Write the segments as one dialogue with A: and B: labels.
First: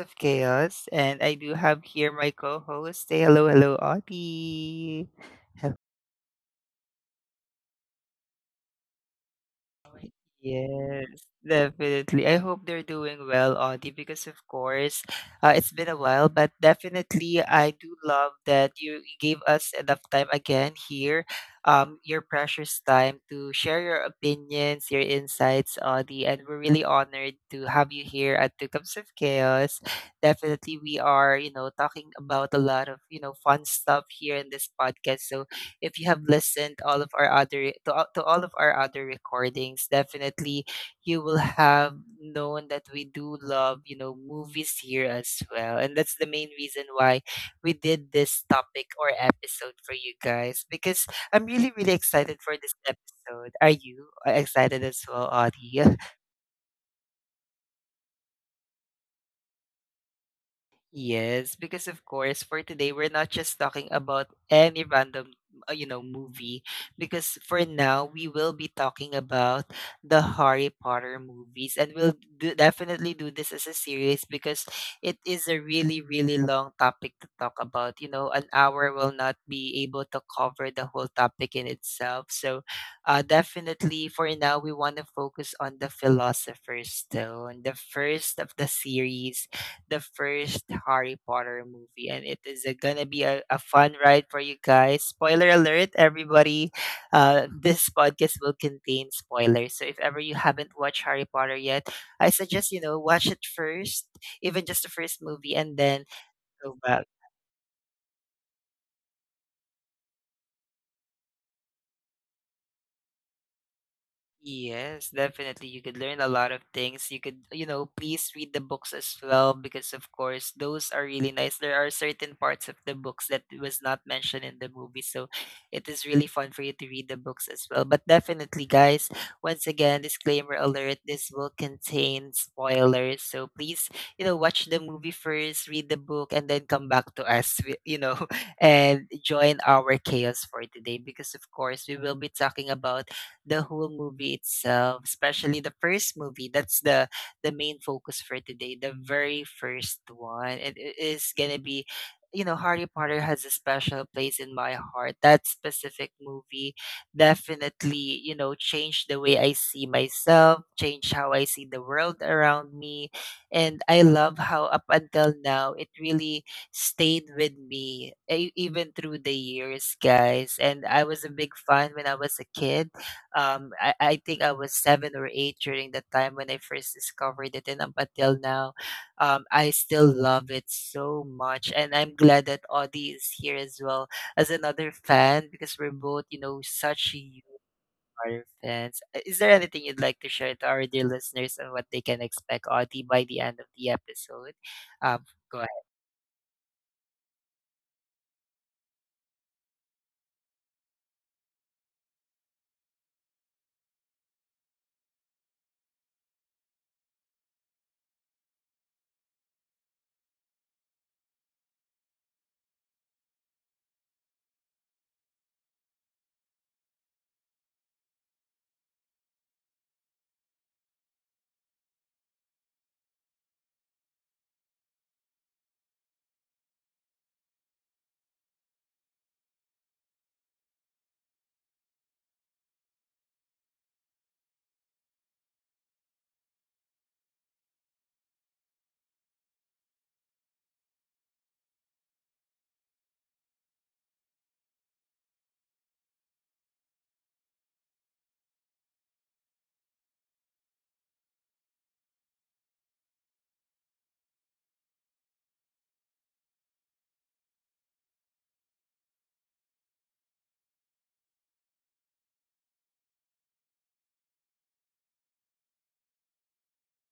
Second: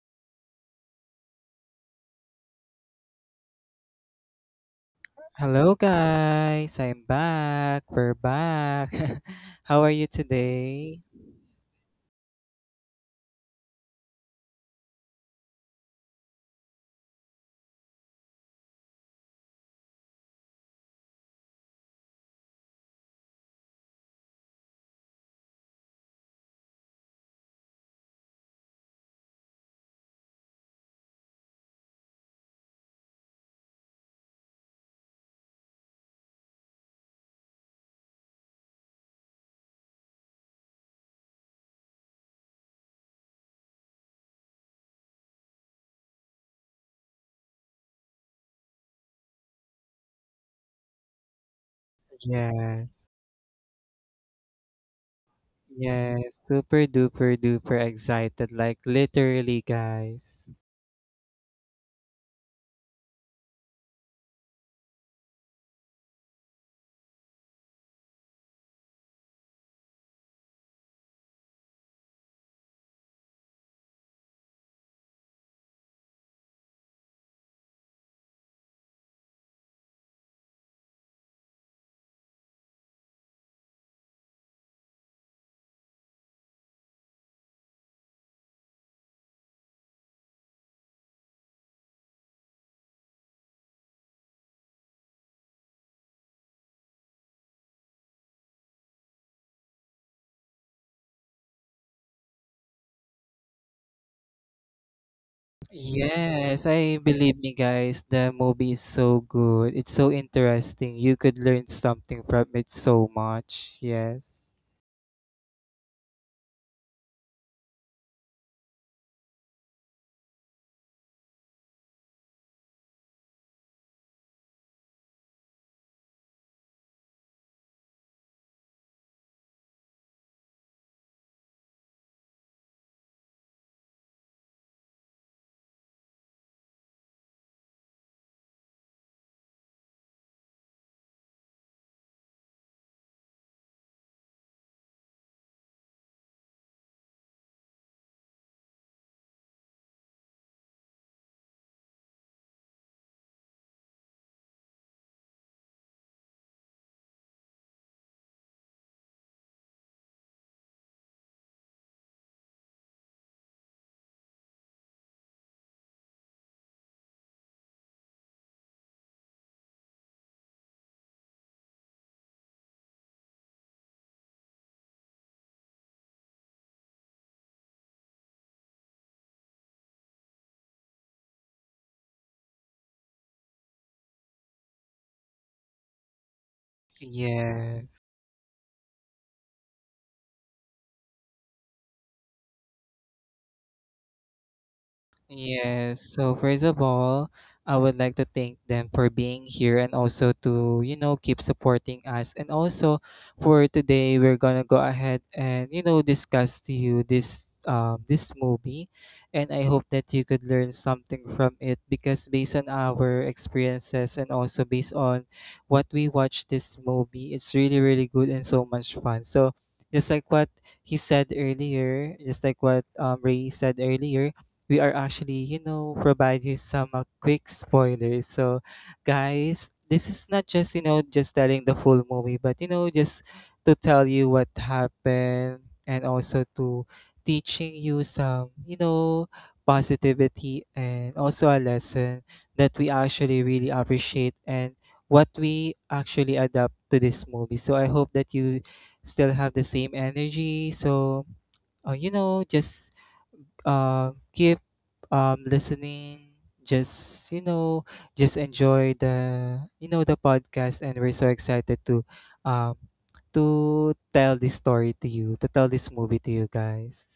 A: of Chaos, and I do have here my co host. Say hello, hello, Audie.
B: Hello guys, I'm back. We're back. How are you today?
A: Yes, definitely. I hope they're doing well, Audie, because of course, it's been a while, but definitely I do love that you gave us enough time again here, your precious time to share your opinions, your insights, Audie, and we're really honored to have you here at Two Cups of Chaos. Definitely, we are, talking about a lot of, fun stuff here in this podcast. So if you have listened all of our other to all of our other recordings, definitely you will have known that we do love, movies here as well, and that's the main reason why we did this topic or episode for you guys, because I'm really, really excited for this
B: Yes.
A: episode. Are you excited as well, Audie?
B: Yes, super duper duper excited, like, literally, guys.
A: Yes, because of course, for today, we're not just talking about any random, movie. Because for now, we will be talking about the Harry Potter movies, and we'll definitely do this as a series because it is a really, really long topic to talk about. You know, an hour will not be able to cover the whole topic in itself. So, definitely for now, we want to focus on the Philosophers Stone, the first of the series, the first Harry Potter movie, and gonna be a fun ride for you guys. Spoiler alert, everybody! This podcast will contain spoilers, so if ever you haven't watched Harry Potter yet, I suggest, watch it first, even just the first movie, and then
B: Yes,
A: go
B: I
A: back.
B: believe me guys, the movie is so good. It's so interesting. You could learn something from it so much. Yes.
A: Yes, definitely. You could learn a lot of things. You could, please read the books as well because, of course, those are really nice. There are certain parts of the books that was not mentioned in the movie. So it is really fun for you to read the books as well. But definitely, guys, once again, disclaimer alert, this will contain spoilers. So please, watch the movie first, read the book, and then come back to us, and join our chaos for today because, of course, we will be talking about the whole movie itself, especially the first movie. That's the main focus for today, the very first one. It is gonna be, Harry Potter has a special place in my heart. That specific movie definitely, changed the way I see myself, changed how I see the world around me. And I love how up until now it really stayed with me, even through the years, guys. And I was a big fan when I was a kid. I think I was 7 or 8 during the time when I first discovered it, and up until now, I still love it so much. And I'm glad that Audie is here as well as another fan because we're both such huge
B: Yes.
A: horror fans. Is there anything you'd like to share to our dear listeners on what they can expect, Audie, by the end of the episode? Um, go
B: Yes. So first of all, I would like to thank them for being here and also to, you know, keep supporting us. And also for today, we're gonna go ahead and, you know, discuss to you this this movie. And I hope that you could learn something from it because based on our experiences and also based on what we watched this movie, it's really, really good and so much fun. So just like what he said earlier, just like what Ray said earlier, we are actually, you know, provide you some quick spoilers. So, guys, this is not just, you know, just telling the full movie, but, you know, just to tell you what happened and also to teaching you some, you know, positivity and also a lesson that we actually really appreciate and what we actually adapt to this movie. So, I hope that you still have the same energy. So, you know, just give listening, just you know, just enjoy the, you know, the podcast, and we're so excited um to tell this story to you, to tell this movie to you guys.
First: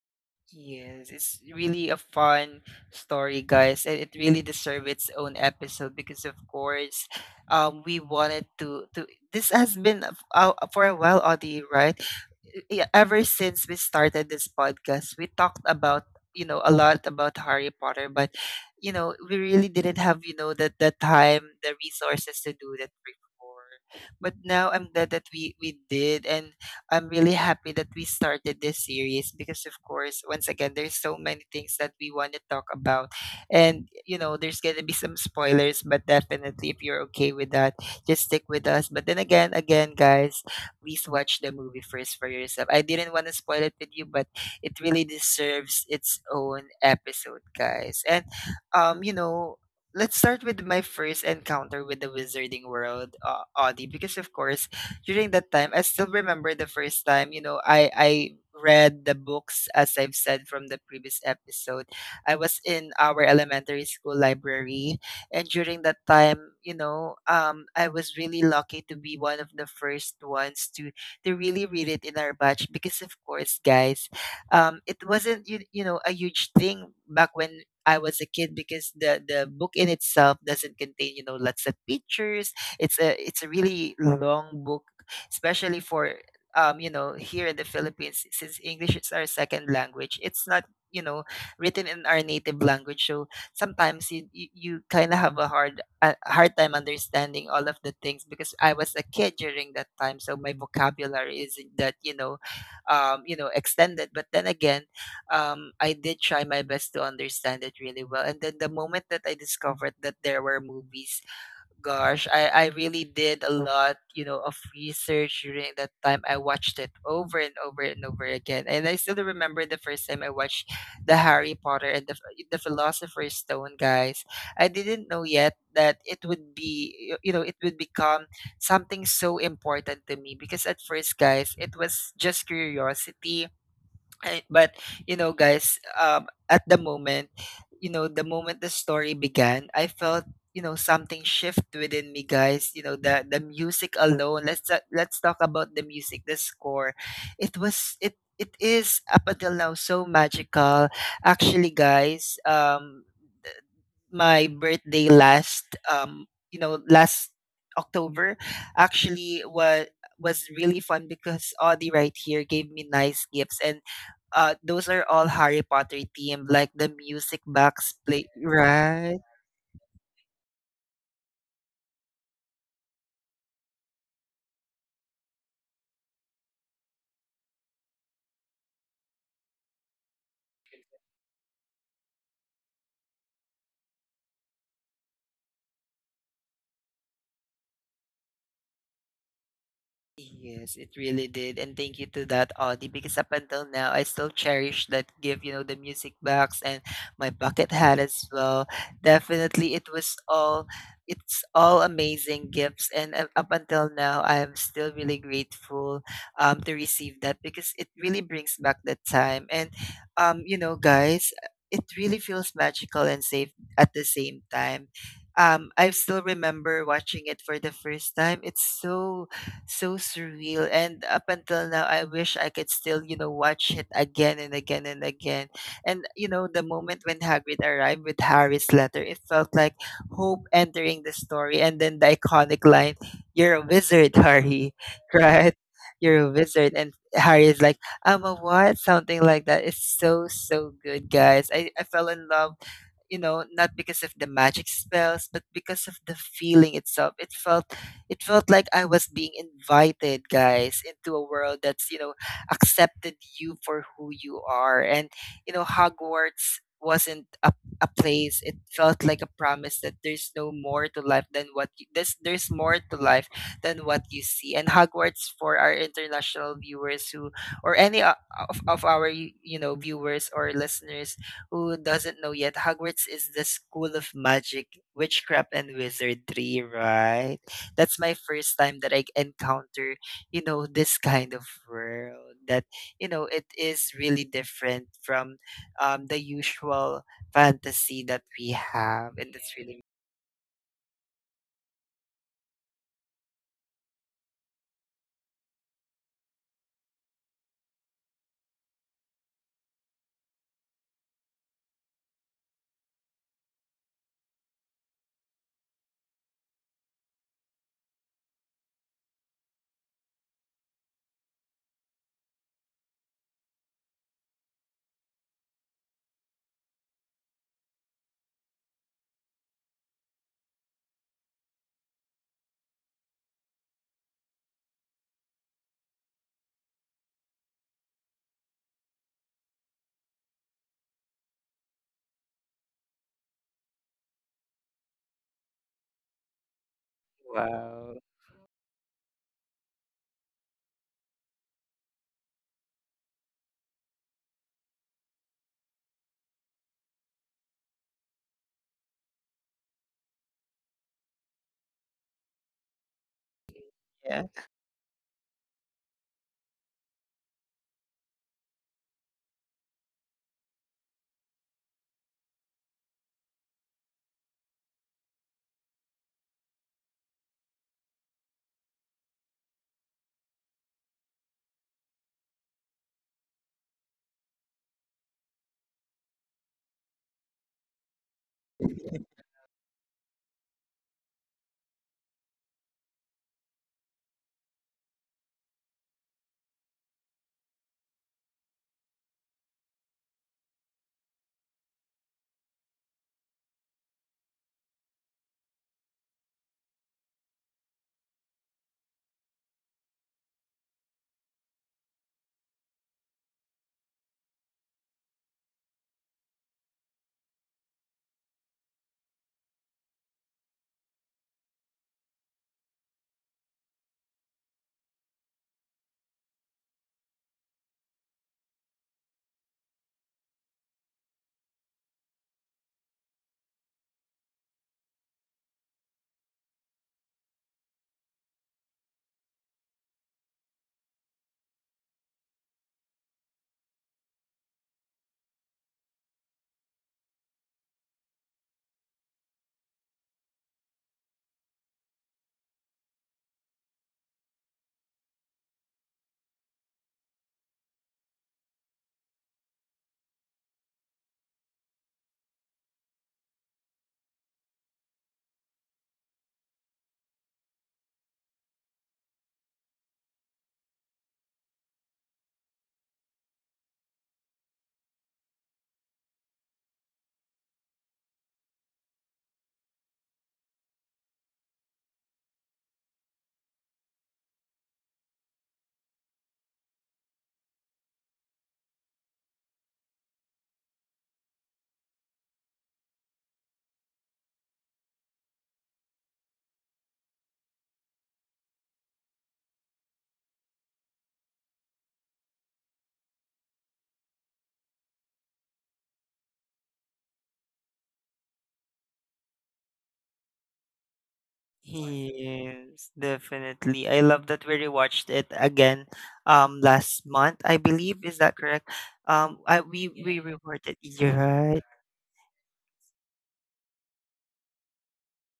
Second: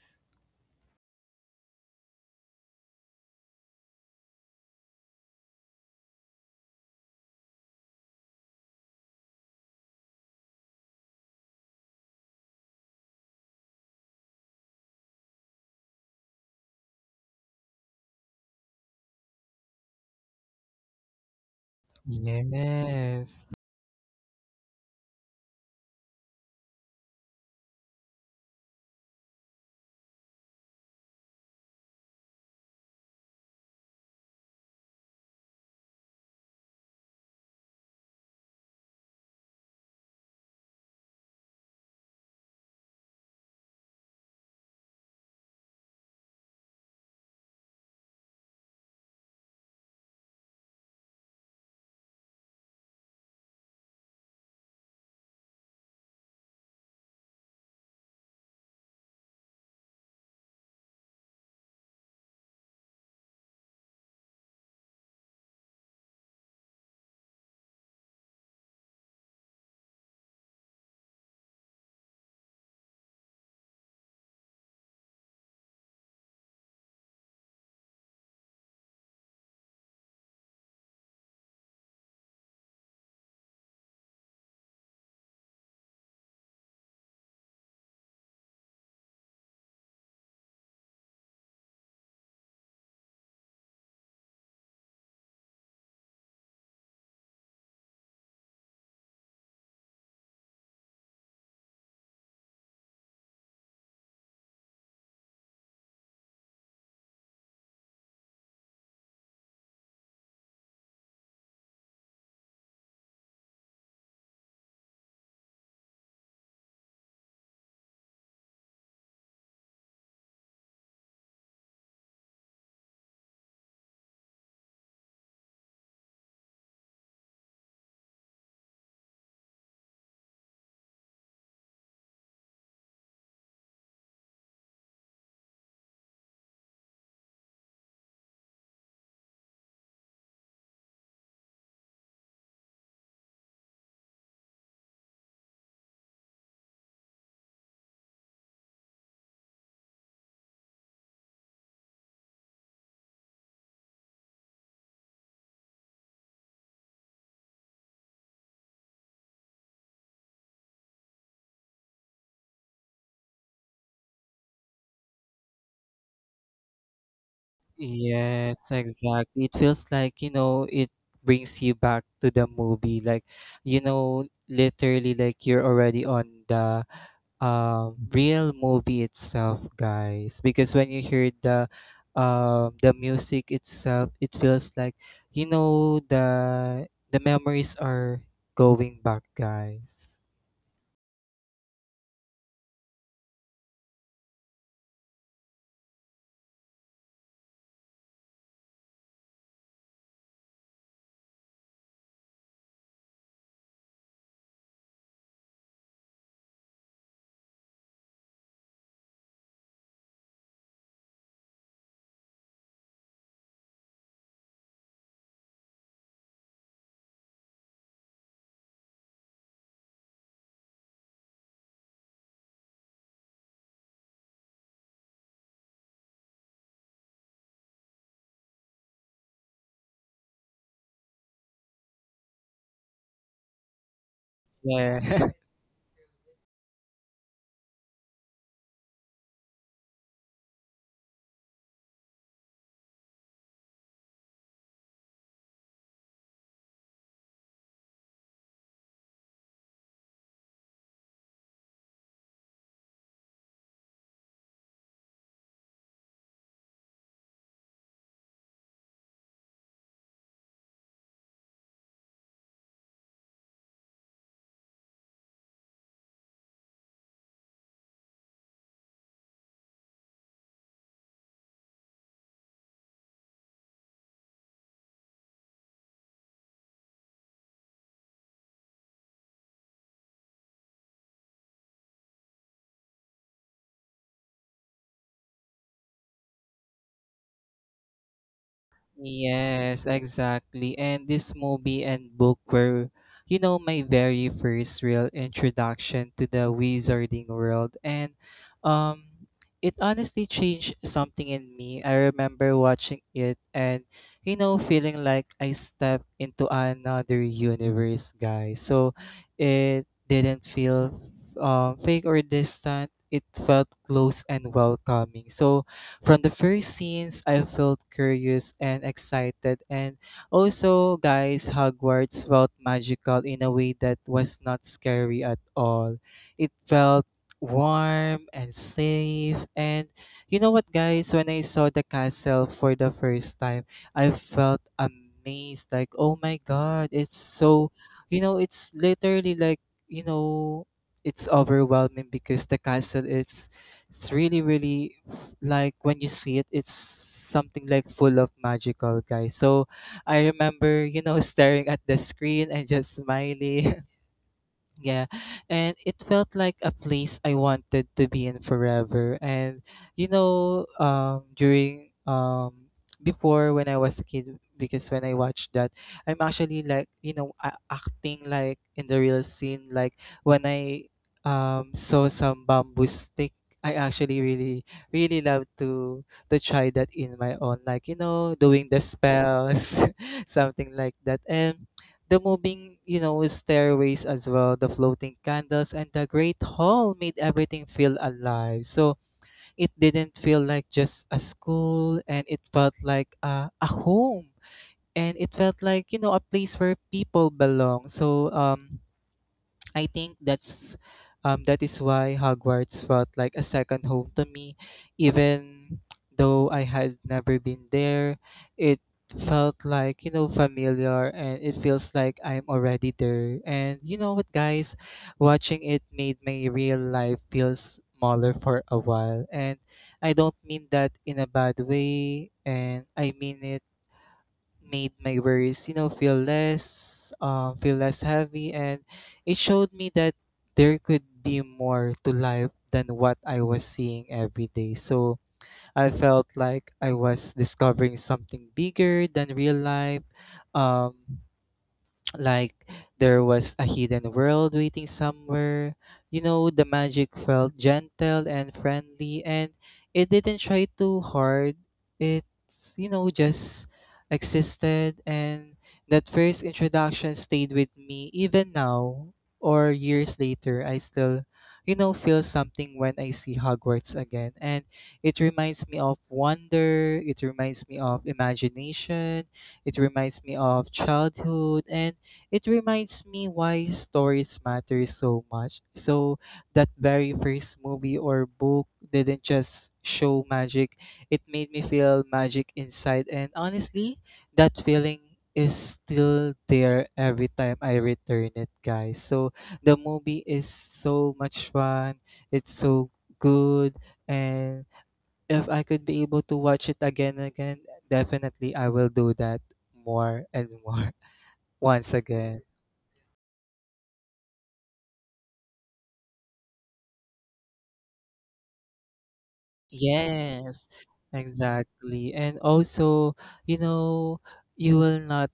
A: Yes, it's really a fun story, guys, and it really deserves its own episode because, of course, we wanted to This has been for a while, Audie, right? Ever since we started this podcast, we talked about, a lot about Harry Potter, but we really didn't have, that the time, the resources to do that
B: Yes.
A: before. But now I'm glad that we did, and I'm really happy that we started this series because, of course, once again, there's so many things that we want to talk about. And there's going to be some spoilers, but definitely, if you're okay with that, just stick with us. But then again, guys, please watch the movie first for yourself. I didn't want to spoil it with you, but it really deserves its own episode, guys. And, um, you know, let's start with my first encounter with the wizarding world, Audie, because of course, during that time, I still remember the first time, I read the books as I've said from the previous episode. I was in our elementary school library, and during that time, I was really lucky to be one of the first ones to really read it in our batch because of course, guys, it wasn't, a huge thing back when I was a kid, because the book in itself doesn't contain, lots of pictures. It's a really long book, especially for, here in the Philippines. Since English is our second language, it's not, you know written in our native language, so sometimes you kind of have a hard time understanding all of the things because I was a kid during that time, so my vocabulary isn't that, extended. But then again, I did try my best to understand it really well. And then the moment that I discovered that there were movies, gosh, I really did a lot of research during that time. I watched it over and over and over again. And I still remember the first time I watched the Harry Potter and the Philosopher's Stone, guys. I didn't know yet that it would be, you know, it would become something so important to me, because at first, guys, it was just curiosity. But, you know guys at the moment, the moment the story began, I felt, something shift within me, guys. The music alone, let's talk about the music, the score. It was it it is up until now so magical. Actually, guys, my birthday last you know last October actually was really fun because Audie right here gave me nice gifts, and those are all Harry Potter themed, like the music box play,
B: Yes,
A: right?
B: exactly. It feels like, you know, it brings you back to the movie. Like, you know, literally like you're already on the real movie itself, guys. Because when you hear the music itself, it feels like, you know, the memories are going back, guys.
A: Yes, it really did, and thank you to that, Audie, because up until now, I still cherish that gift, the music box and my bucket hat as well. Definitely, it's all amazing gifts, and up until now, I am still really grateful, to receive that because it really brings back that time. And, um, you know, guys, it really feels magical and safe at the same time. I still remember watching it for the first time. It's so, so surreal. And up until now, I wish I could still, watch it again and again and again. And the moment when Hagrid arrived with Harry's letter, it felt like hope entering the story. And then the iconic line, "You're a wizard, Harry,"
B: Yeah.
A: right? You're a wizard. And Harry is like, "I'm a what?" Something like that. It's so, so good, guys. I fell in love, not because of the magic spells, but because of the feeling itself. It felt like I was being invited, guys, into a world that's, accepted you for who you are. And Hogwarts wasn't a place, it felt like a promise that there's no more to life than what you, there's more to life than what you see. And Hogwarts, for our international viewers, who or any o- of our, viewers or listeners who doesn't know yet, Hogwarts is the school of magic, witchcraft, and wizardry, right? That's my first time that I encounter, this kind of world that, it is really different from, the usual fantasy that we have. And that's really,
B: Yes, exactly. And this movie and book were, you know, my very first real introduction to the wizarding world. And um it honestly changed something in me. I remember watching it and, you know, feeling like I stepped into another universe, guys. So it didn't feel fake or distant. It felt close and welcoming. So from the first scenes, I felt curious and excited, and also, guys, Hogwarts felt magical in a way that was not scary at all. It felt warm and safe, and you know what, guys, when I saw the castle for the first time, I felt amazed like, oh my god, it's so,
A: wow.
B: you know, it's literally like, you know, it's overwhelming because the castle is, it's really, really, like, when you see it, it's something like full of magical guys. So I remember, you know, staring at the screen and just smiling.
A: Yeah.
B: Yeah, and it felt like a place I wanted to be in forever. And you know, during before when I was a kid, because when I watched that, I'm actually like you know acting like in the real scene. Like when I saw some bamboo stick, I actually really really love to try that in my own. Like you know, doing the spells, something like that, and the moving, you know, stairways as well, the floating candles, and the great hall made everything feel alive. So it didn't feel like just a school, and it felt like a home, and it felt like you know a place where people belong. So I think that's that is why Hogwarts felt like a second home to me, even though I had never been there. It felt like you know familiar, and it feels like I'm already there. And you know what guys, watching it made my real life feel smaller for a while, and I don't mean that in a bad way. And I mean, it made my worries, you know, feel less heavy, and it showed me that there could be more to life than what I was seeing every day. So I felt like I was discovering something bigger than real life, um, like there was a hidden world waiting somewhere. You know, the magic felt gentle and friendly, and it didn't try too hard. It's, you know, just existed. And that first introduction stayed with me even now, or years later. I still, you know, feel something when I see Hogwarts again. And it reminds me of wonder, it reminds me of imagination, it reminds me of childhood, and it reminds me why stories matter so much. So that very first movie or book didn't just show magic, it made me feel magic inside, and honestly, that feeling is still there every time I return it, guys. So the movie is so much fun. It's so good, and if I could be able to watch it again and again, definitely I will do that more and more. Once again.
A: Yes, definitely. I love that we rewatched it again, last month, I believe. Is that correct? I we Yeah, we
B: Yes,
A: rewarded. You're right.
B: exactly. And also, you know, you will not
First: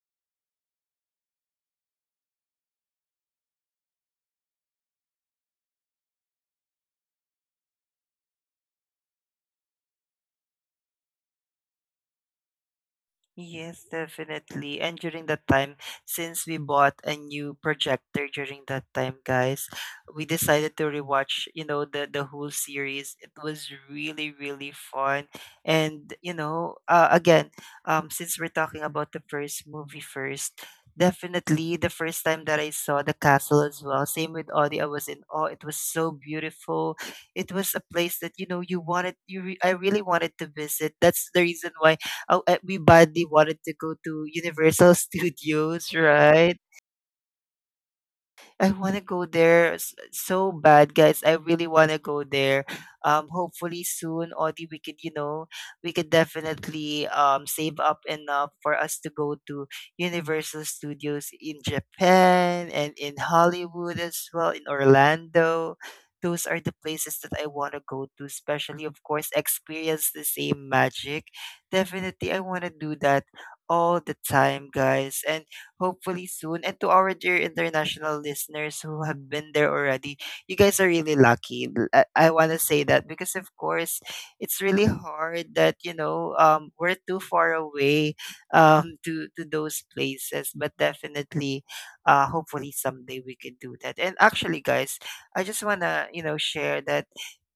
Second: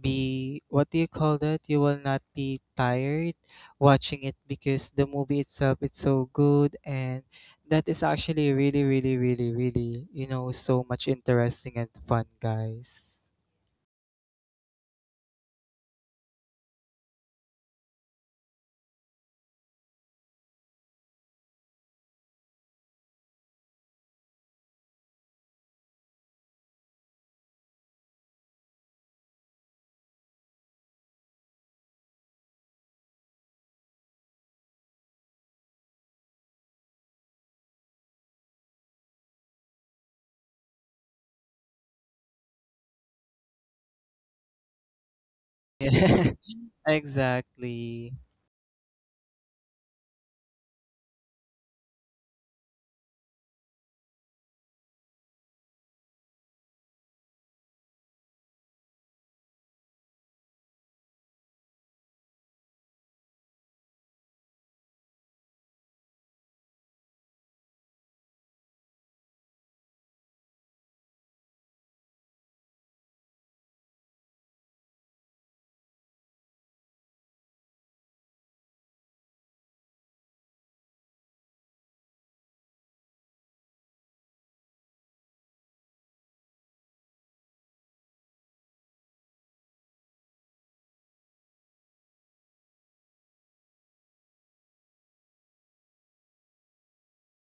B: be, what do you call that? You will not be tired watching it because the movie itself, it's so good, and that is actually really, really, really, really, you know, so much interesting and fun, guys.
A: Yes, definitely. And during that time, since we bought a new projector during that time, guys, we decided to rewatch, the whole series. It was really, really fun. And since we're talking about the first movie first, definitely the first time that I saw the castle as well, same with Audie, I was in awe. It was so beautiful. It was a place that, you wanted, you re- I really wanted to visit. That's the reason why, oh, everybody wanted to go to Universal Studios,
B: Yeah,
A: right?
B: exactly.
A: I want to go there so bad, guys. I really want to go there. Hopefully soon, Audie, we could, you know, we could definitely save up enough for us to go to Universal Studios in Japan and in Hollywood as well, in Orlando. Those are the places that I want to go to, especially, of course, experience the same magic. Definitely, I want to do that all the time, guys. And hopefully soon. And to our dear international listeners who have been there already, you guys are really lucky. I want to say that because, of course, it's really hard that, you know, we're too far away to those places. But definitely, hopefully someday we can do that. And actually, guys, I just want to, you know, share that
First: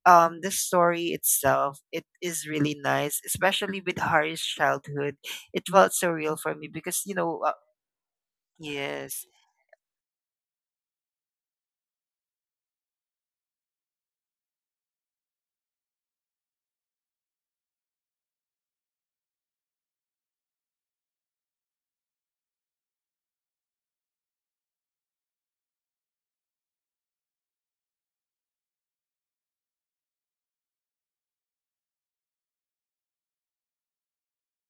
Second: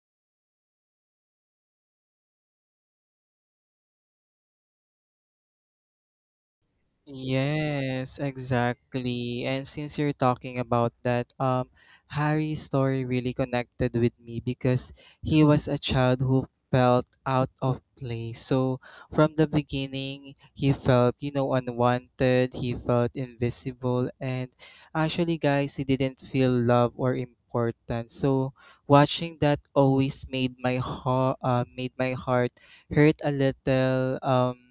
A: the story itself, it is really nice, especially with Harry's childhood. It felt so real for me because you know
B: Yes,
A: yes.
B: exactly. And since you're talking about that, Harry's story really connected with me because he was a child who felt out of place. So from the beginning, he felt, you know, unwanted, he felt invisible, and actually, guys, he didn't feel love or important. So watching that always made my heart hurt a little.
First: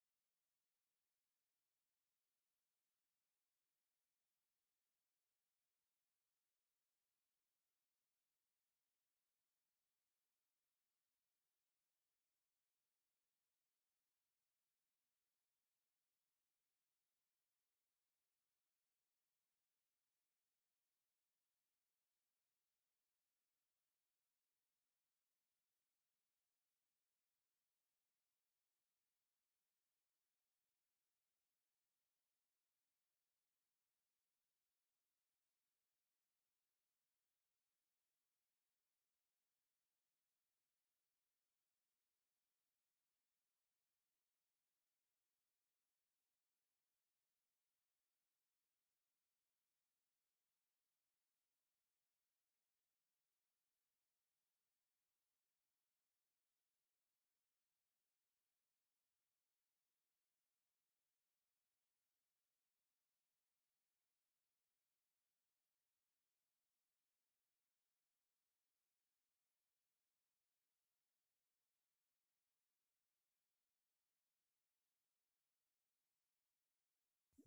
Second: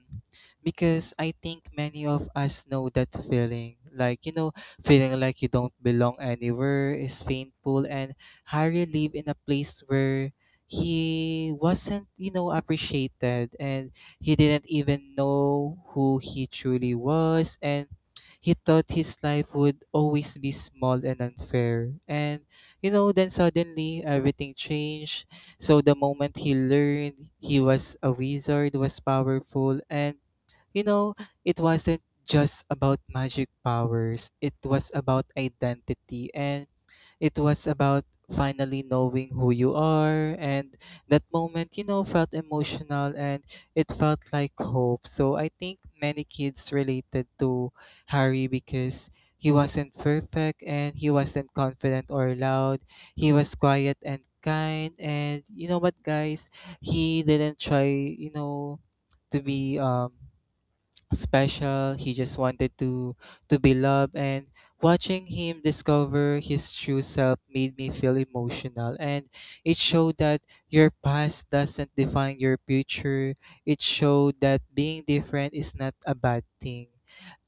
B: Because I think many of us know that feeling. Like, you know, feeling like you don't belong anywhere is painful, and Harry lived in a place where he wasn't, you know, appreciated, and he didn't even know who he truly was. And he thought his life would always be small and unfair. And, you know, then suddenly everything changed. So the moment he learned he was a wizard, was powerful, and you know, it wasn't just about magic powers, it was about identity, and it was about finally knowing who you are. And that moment, you know, felt emotional, and it felt like hope. So I think many kids related to Harry because he wasn't perfect, and he wasn't confident or loud. He was quiet and kind, and you know what guys, he didn't try, you know, to be special. He just wanted to be loved, and watching him discover his true self made me feel emotional, and it showed that your past doesn't define your future. It showed that being different is not a bad thing.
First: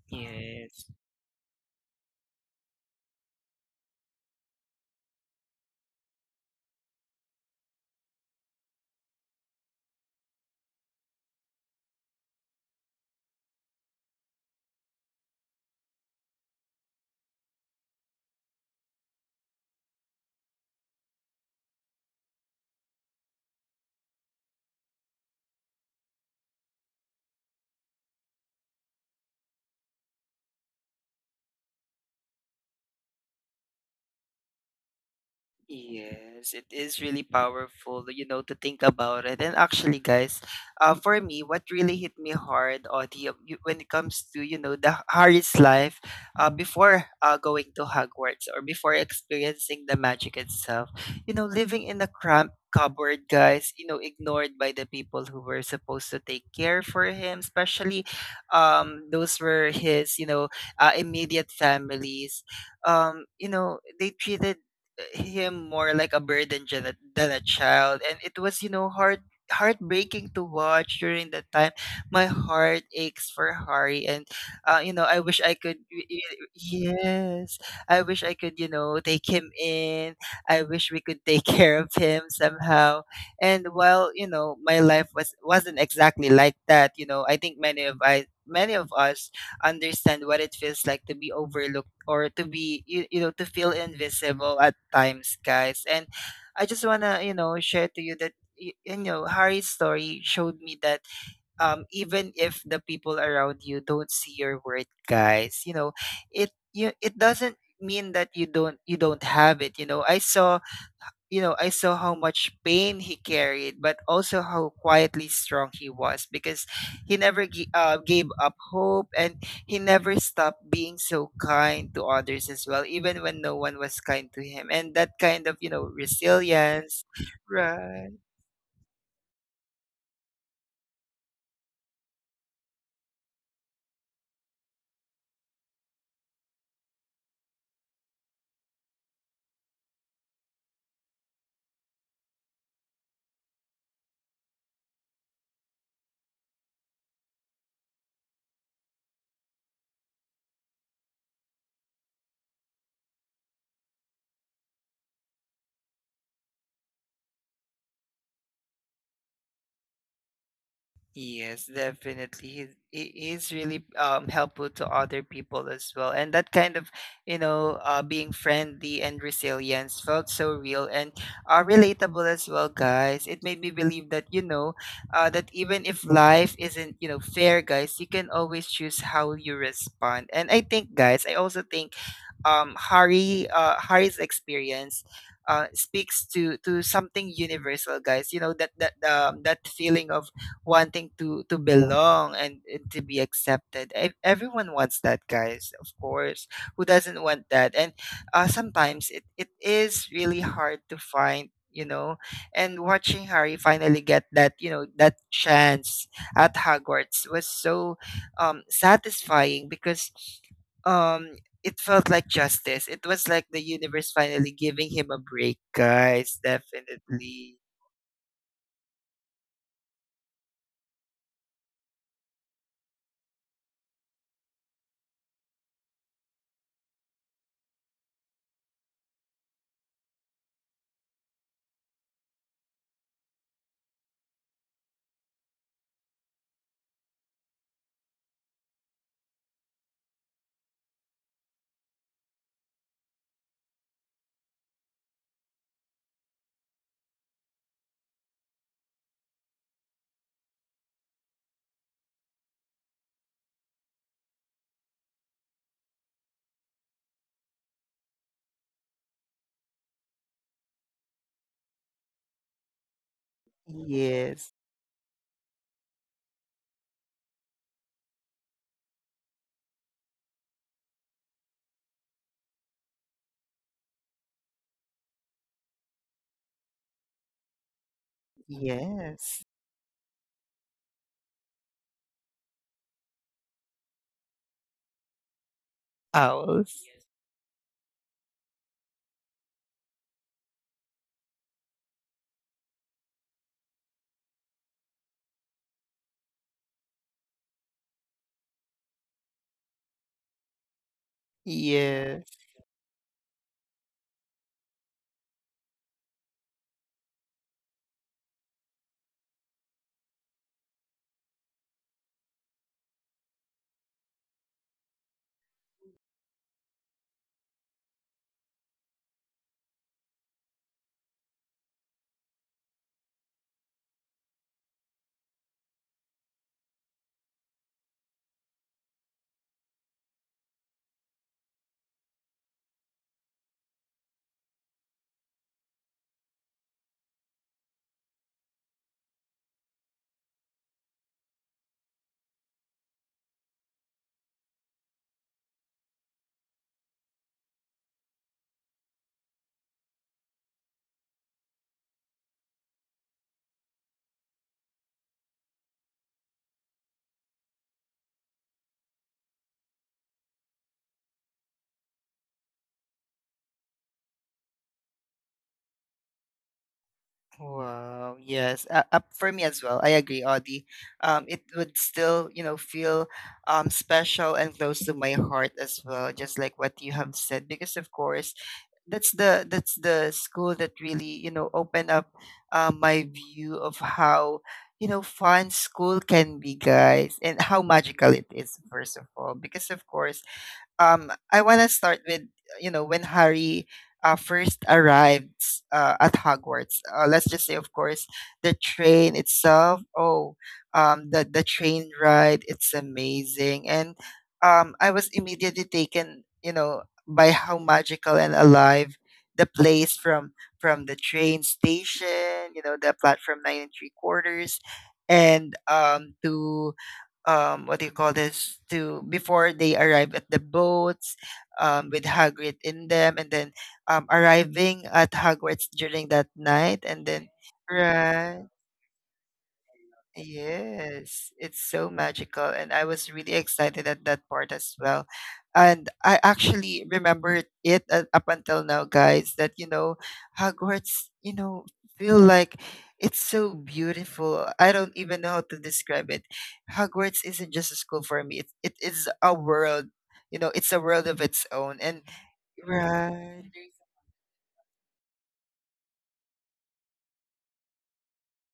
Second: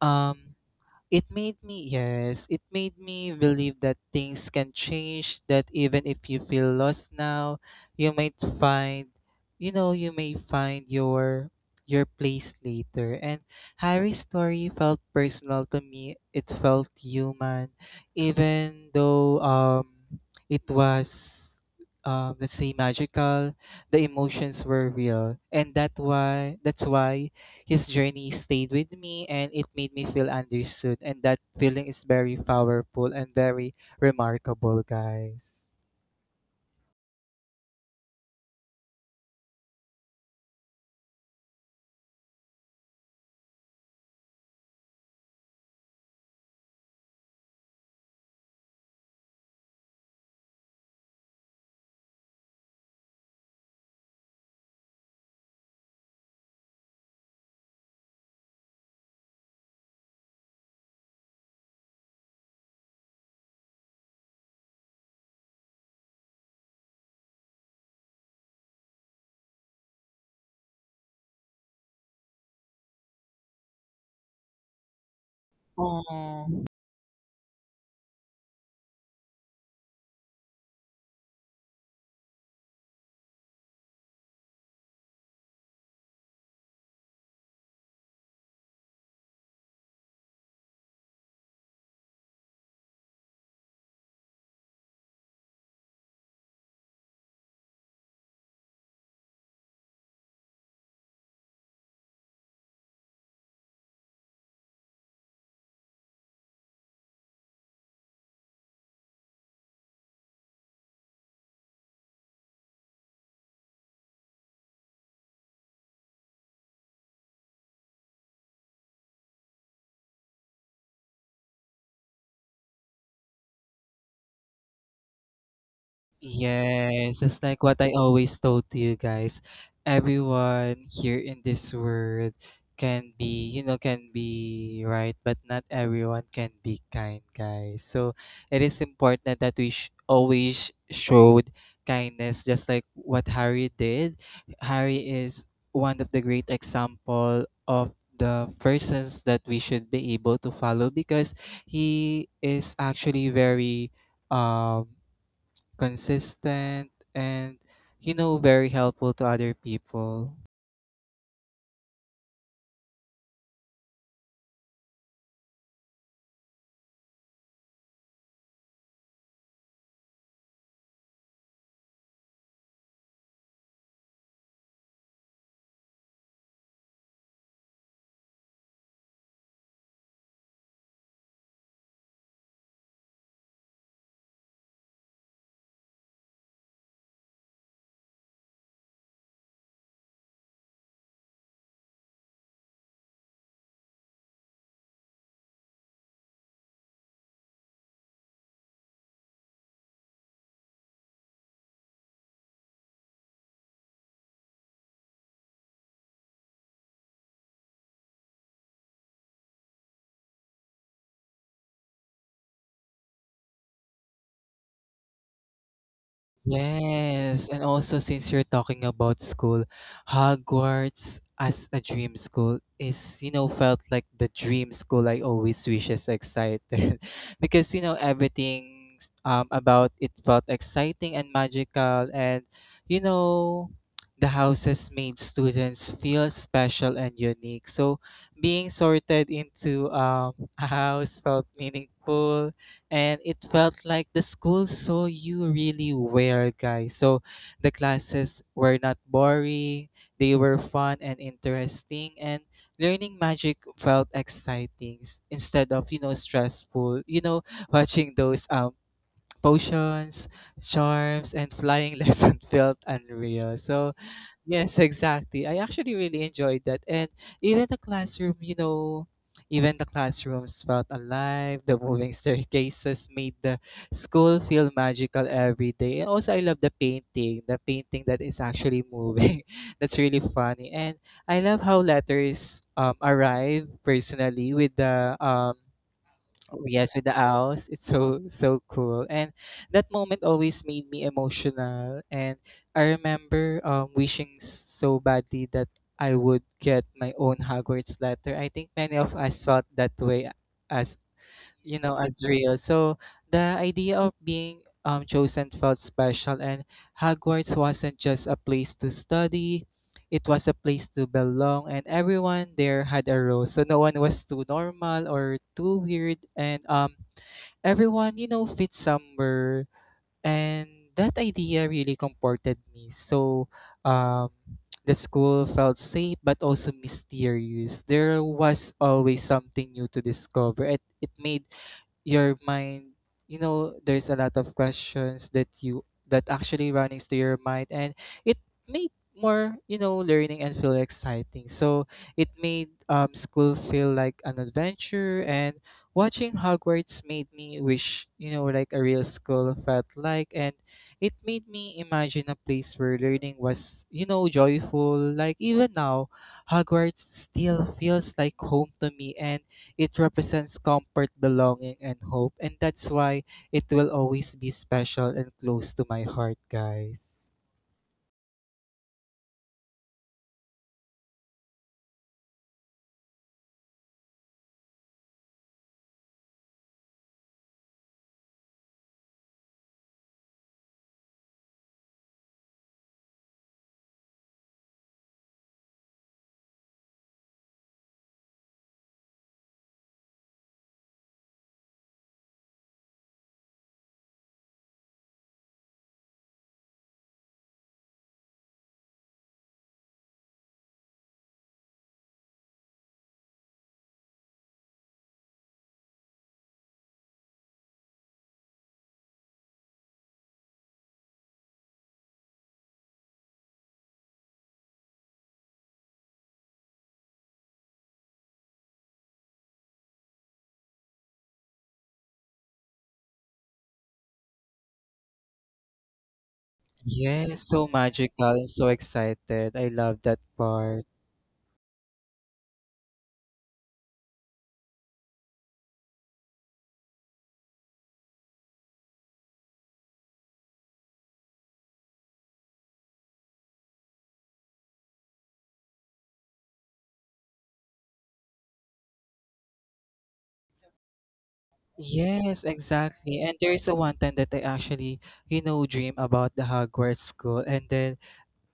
B: Um
A: Yes.
B: it made me, yes, it made me believe that things can change, that even if you feel lost now, you might find, you know, you may find your place later. And Harry's story felt personal to me. It felt human, even though it was let's say magical. The emotions were real, and that why, that's why his journey stayed with me, and it made me feel understood. And that feeling is very powerful and very remarkable, guys.
A: Yes, it is really powerful, you know, to think about it. And actually, guys, for me, what really hit me hard, Audie, when it comes to, you know, the Harry's life before going to Hogwarts or before experiencing the magic itself, you know, living in a cramped cupboard, guys, you know, ignored by the people who were supposed to take care for him, especially those were his, you know, immediate families. You know, they treated him more like a burden than a child, and it was, you know, heartbreaking to watch. During that time my heart aches for Hari, and you know I wish I could
B: Oh.
A: yes, I wish I could, you know, take him in. I wish we could take care of him somehow. And while, you know, my life was wasn't exactly like that, you know, I think many of us understand what it feels like to be overlooked or to be you know, to feel invisible at times, guys. And I just want to, you know, share to you that you know, Harry's story showed me that even if the people around you don't see your worth, guys, you know, it doesn't mean that you don't have it. You know, I saw you know, I saw how much pain he carried, but also how quietly strong he was, because he never gave up hope, and he never stopped being so kind to others as well, even when no one was kind to him. And that kind of, you know, resilience,
B: Yes, it's like what I
A: right?
B: always told to you guys. Everyone here in this world can be, you know, can be right, but not everyone can be kind, guys. So it is important that we always showed kindness, just like what Harry did. Harry is one of the great example of the persons that we should be able to follow because he is actually very um consistent, and you know, very helpful to other people.
A: Yes, definitely. It is really helpful to other people as well. And that kind of, you know, being friendly and resilience felt so real and relatable as well, guys. It made me believe that, you know, that even if life isn't, you know, fair, guys, you can always choose how you respond. And I think, guys, I also think Hari's experience speaks to something universal, guys. You know, that feeling of wanting to belong and to be accepted. Everyone wants that, guys. Of course, who doesn't want that? And sometimes it is really hard to find, you know. And watching Harry finally get that, you know, that chance at Hogwarts was so satisfying because um it felt like justice. It was like the universe finally giving him a break, guys.
B: Yes,
A: Definitely.
B: and also since you're talking about school, Hogwarts as a dream school is, you know, felt like the dream school I always wish is excited because, you know, everything about it felt exciting and magical. And, you know, the houses made students feel special and unique. So being sorted into a house felt meaningful, and it felt like the school saw you really were, guys. So the classes were not boring, they were fun and interesting, and learning magic felt exciting instead of, you know, stressful. You know, watching those potions, charms, and flying lesson felt unreal. So
A: Yes.
B: yes, exactly. I actually really enjoyed that. And even the classroom, you know, even the classrooms felt alive. The moving staircases made the school feel magical every day. And also, I love the painting that is actually
A: Yes.
B: moving. That's really funny. And I love how letters arrive personally with the Oh,
A: Owls.
B: yes, with the owls. It's so so cool. And that moment always made me emotional. And I remember wishing so badly that I would get my own Hogwarts letter. I think many of us felt that way as as
A: Yes.
B: real. So the idea of being chosen felt special. And Hogwarts wasn't just a place to study, it was a place to belong, and everyone there had a role, so no one was too normal or too weird. And everyone, you know, fit somewhere. And that idea really comforted me. So um the school felt safe but also mysterious. There was always something new to discover. It made your mind, you know, there's a lot of questions that you that actually runnings to your mind. And it made more, you know, learning and feel exciting. So it made, school feel like an adventure. And watching Hogwarts made me wish, you know, like a real school felt like. And it made me imagine a place where learning was, you know, joyful. Like, even now Hogwarts still feels like home to me, and it represents comfort, belonging, and hope. And that's why it will always be special and close to my heart, guys.
A: Wow. Yes. For me as well. I agree, Audie. It would still, you know, feel special and close to my heart as well, just like what you have said. Because of course, that's the school that really, you know, opened up my view of how you know fun school can be, guys, and how magical it is. First of all, because of course I want to start with you know when Harry first arrived at Hogwarts. Let's just say, of course, the train itself. Oh, the train ride. It's amazing, and I was immediately taken, you know, by how magical and alive the place, from the train station. You know, the platform nine and three quarters, and to what do you call this, to before they arrive at the boats with Hagrid in them, and then arriving at Hogwarts during that night, and then
B: Yes, so magical
A: right.
B: and so excited. I love that part.
A: Yes, it's so magical, and I was really excited at that part as well. And I actually remember it up until now, guys, that you know, Hogwarts, you know, feel like it's so beautiful. I don't even know how to describe it. Hogwarts isn't just a school for me. It is a world. You know, it's a world of its own. And
B: Yes, exactly. And
A: right.
B: there is a one time that I actually, you know, dream about the Hogwarts school. And then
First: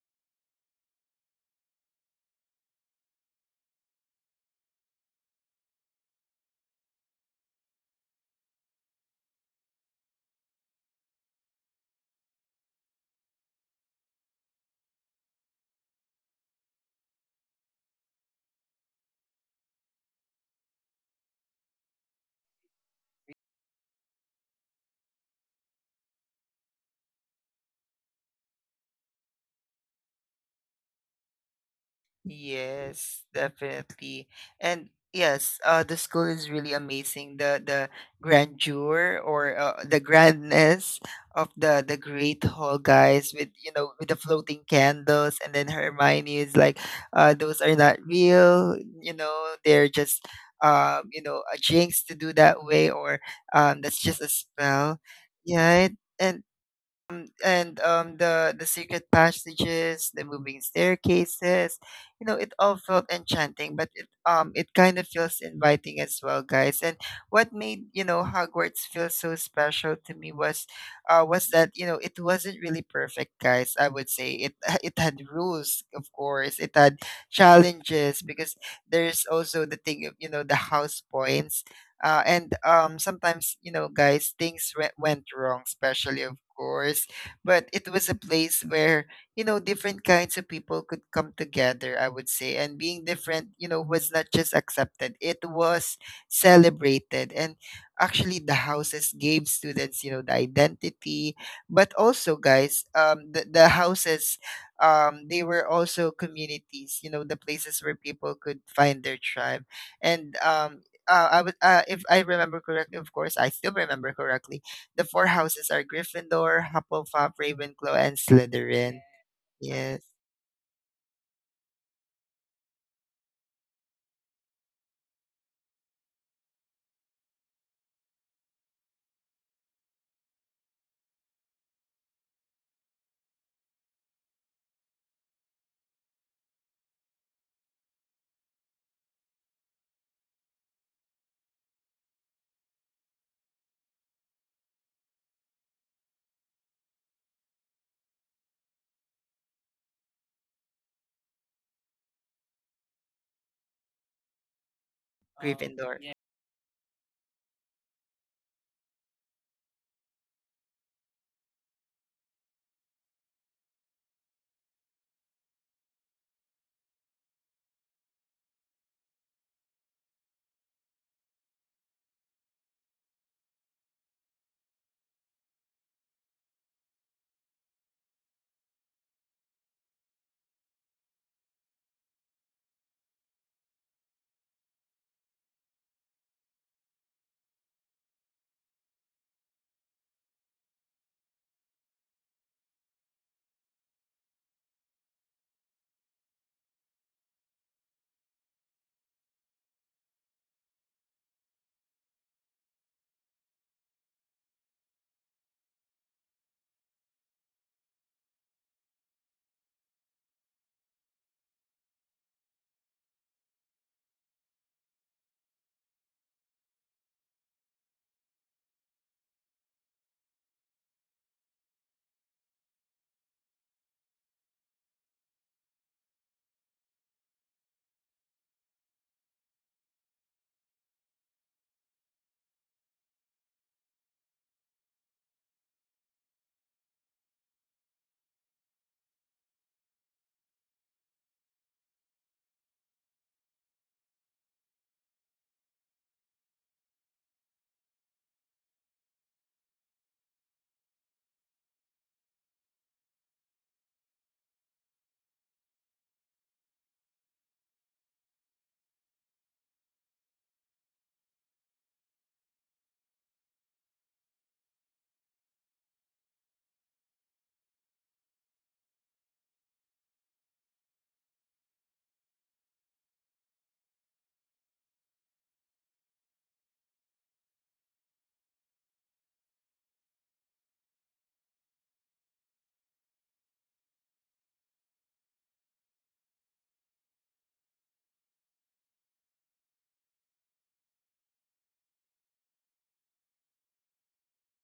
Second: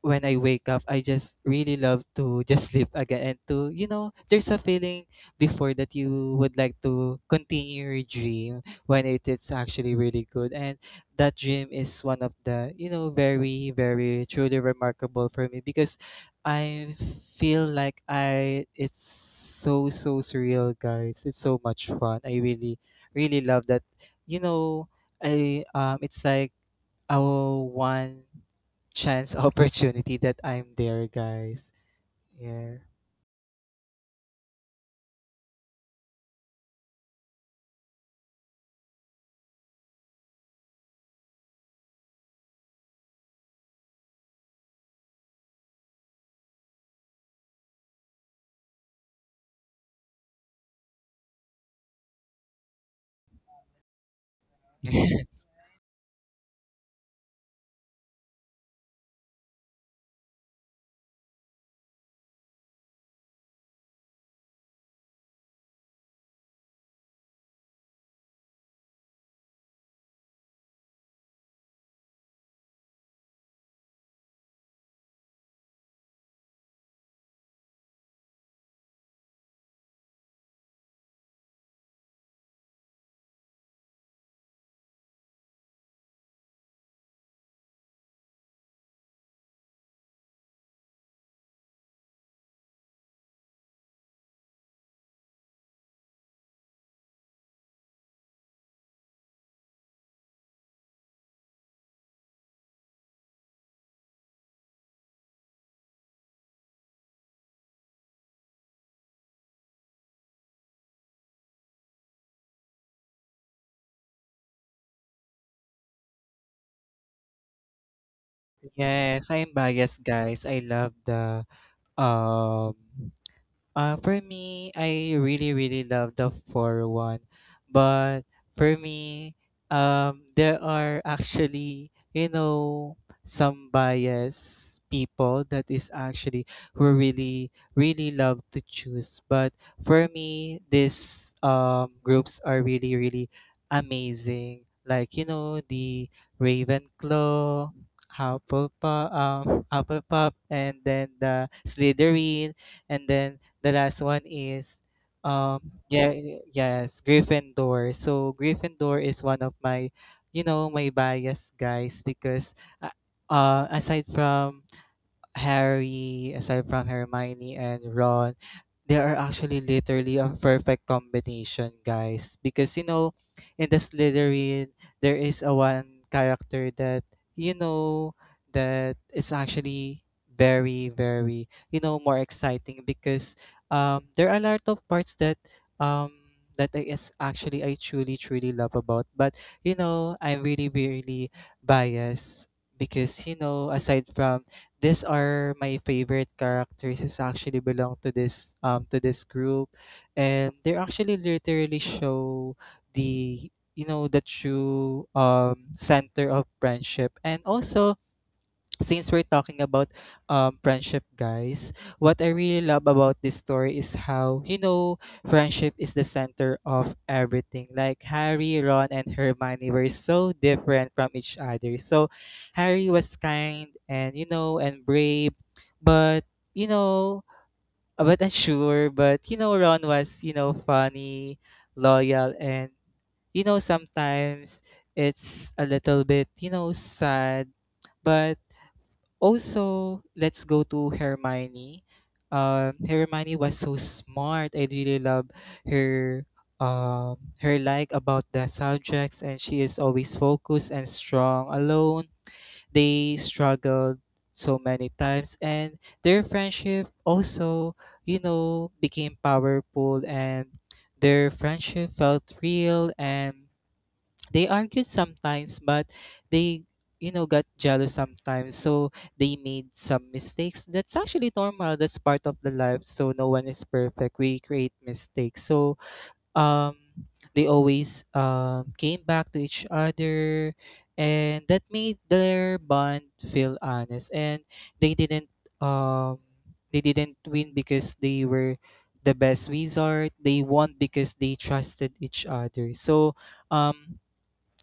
B: when I wake up, I just really love to just sleep again, and to, you know, there's a feeling before that you would like to continue your dream when it is actually really good. And that dream is one of the, you know, very, very truly remarkable for me, because I feel like it's so, so surreal, guys. It's so much fun. I really, really love that. You know, it's like, our one chance opportunity that I'm there, guys. Yes.
A: Yes, definitely. And yes, the school is really amazing. The grandeur or the grandness of the great hall, guys, with you know with the floating candles, and then Hermione is like, those are not real. You know, they're just you know, a jinx to do that way, or that's just a spell. Yeah, and the secret passages, the moving staircases, you know, it all felt enchanting. But it kind of feels inviting as well, guys. And what made you know Hogwarts feel so special to me was that you know it wasn't really perfect, guys. I would say it it had rules, of course. It had challenges because there's also the thing of you know the house points. And sometimes you know guys things went wrong, especially of course, but it was a place where you know different kinds of people could come together, I would say, and being different you know was not just accepted, it was celebrated. And actually the houses gave students you know the identity, but also guys the houses they were also communities, you know, the places where people could find their tribe. And I would, if I remember correctly, of course, I still remember correctly, the four houses are Gryffindor, Hufflepuff, Ravenclaw, and Slytherin.
B: Yes, I'm
A: Yes,
B: biased, guys. I love the um for me, I really really love the four one, but for me, there are actually, you know, some biased people that is actually who really really love to choose. But for me, these groups are really really amazing. Like, you know, the Ravenclaw, Hufflepuff, Hufflepuff, and then the Slytherin, and then the last one is um
A: Gryffindor.
B: yeah, yes, Gryffindor. So Gryffindor is one of my, you know, my bias, guys. Because uh, aside from Harry, aside from Hermione and Ron, they are actually literally a perfect combination, guys. Because, you know, in the Slytherin, there is a one character that, you know, that is actually very, very, you know, more exciting, because there are a lot of parts that um that I is actually I truly truly love about. But, you know, I'm really really biased because, you know, aside from these are my favorite characters is actually belong to this group. And they actually literally show the, you know, the true center of friendship. And also, since we're talking about friendship, guys, what I really love about this story is how, you know, friendship is the center of everything. Like Harry, Ron, and Hermione were so different from each other. So Harry was kind and, you know, and brave, but, you know, but unsure. But, you know, Ron was, you know, funny, loyal, and, you know, sometimes it's a little bit, you know, sad. But also, let's go to Hermione. Hermione was so smart. I really love her, her like about the subjects, and she is always focused and strong alone. They struggled so many times, and their friendship also, you know, became powerful. And their friendship felt real, and they argued sometimes, but they, you know, got jealous sometimes. So they made some mistakes. That's actually normal. That's part of the life, so no one is perfect. We create mistakes. So um they always came back to each other, and that made their bond feel honest. And they didn't um they didn't win because they were the best wizard. They won because they trusted each other. So um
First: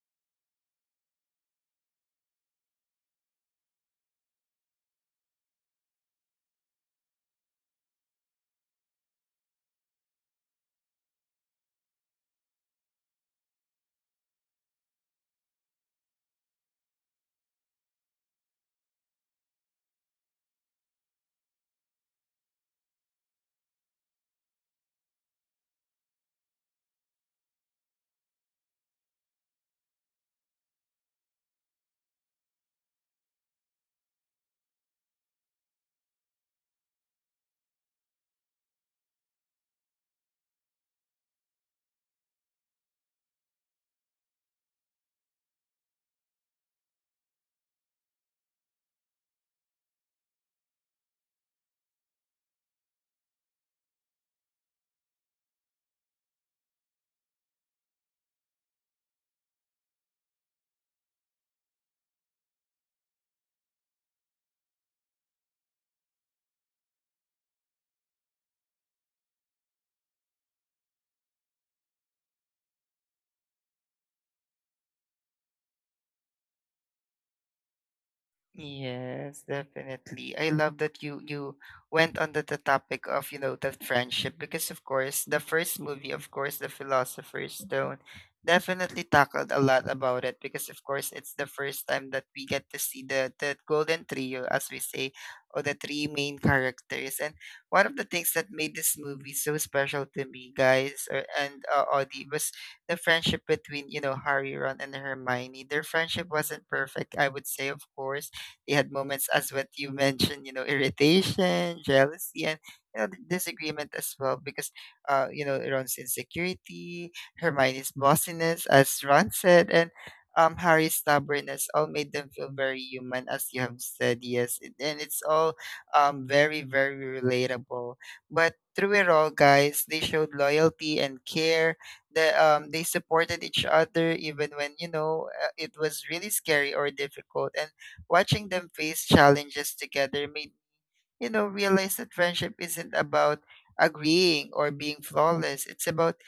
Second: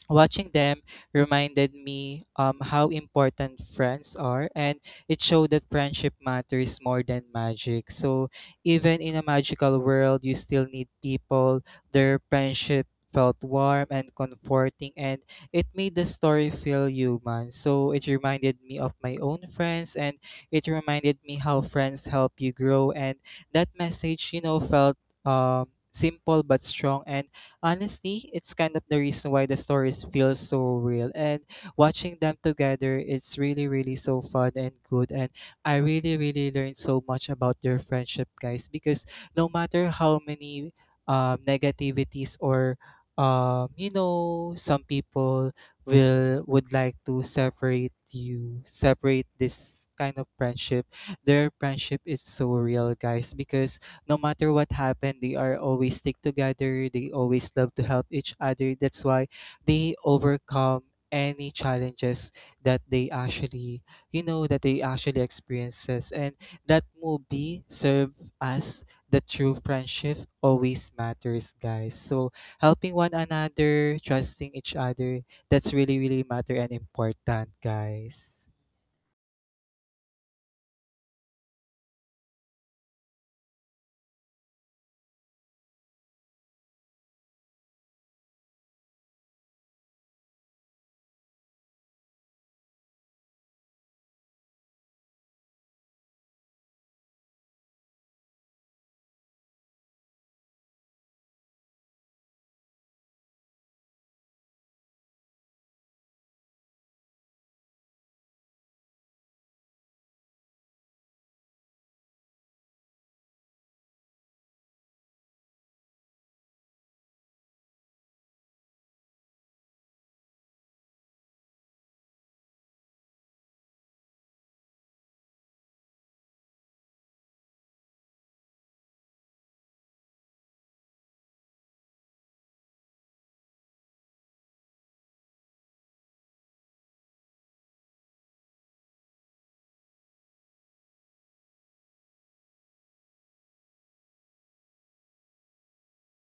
B: watching them reminded me, how important friends are. And it showed that friendship matters more than magic. So, even in a magical world, you still need people. Their friendship felt warm and comforting, and it made the story feel human. So, it reminded me of my own friends, and it reminded me how friends help you grow. And that message, you know, felt simple but strong. And honestly, it's kind of the reason why the stories feel so real. And watching them together, it's really, really so fun and good. And I really, really learned so much about their friendship, guys. Because no matter how many negativities, or you know, some people will would like to separate you, separate this kind of friendship. Their friendship is so real, guys, because no matter what happened, they are always stick together. They always love to help each other. That's why they overcome any challenges that they actually, you know, that they actually experiences. And that movie serve as the true friendship always matters, guys. So helping one another, trusting each other, that's really, really matter and important, guys.
A: Yes, definitely. I love that you went under the topic of, you know, the friendship, because of course the first movie, of course, The Philosopher's Stone definitely tackled a lot about it, because of course it's the first time that we get to see the golden trio, as we say, or the three main characters. And one of the things that made this movie so special to me, guys, or, and Audie, was the friendship between you know Harry, Ron, and Hermione. Their friendship wasn't perfect, I would say, of course. They had moments, as what you mentioned, you know, irritation, jealousy, and you know, disagreement as well, because you know, Ron's insecurity, Hermione's bossiness, as Ron said, and Harry's stubbornness all made them feel very human, as you have said, yes. And it's all very, very relatable. But through it all, guys, they showed loyalty and care. That they supported each other even when you know it was really scary or difficult, and watching them face challenges together made, you know, realize that friendship isn't about agreeing or being flawless. It's about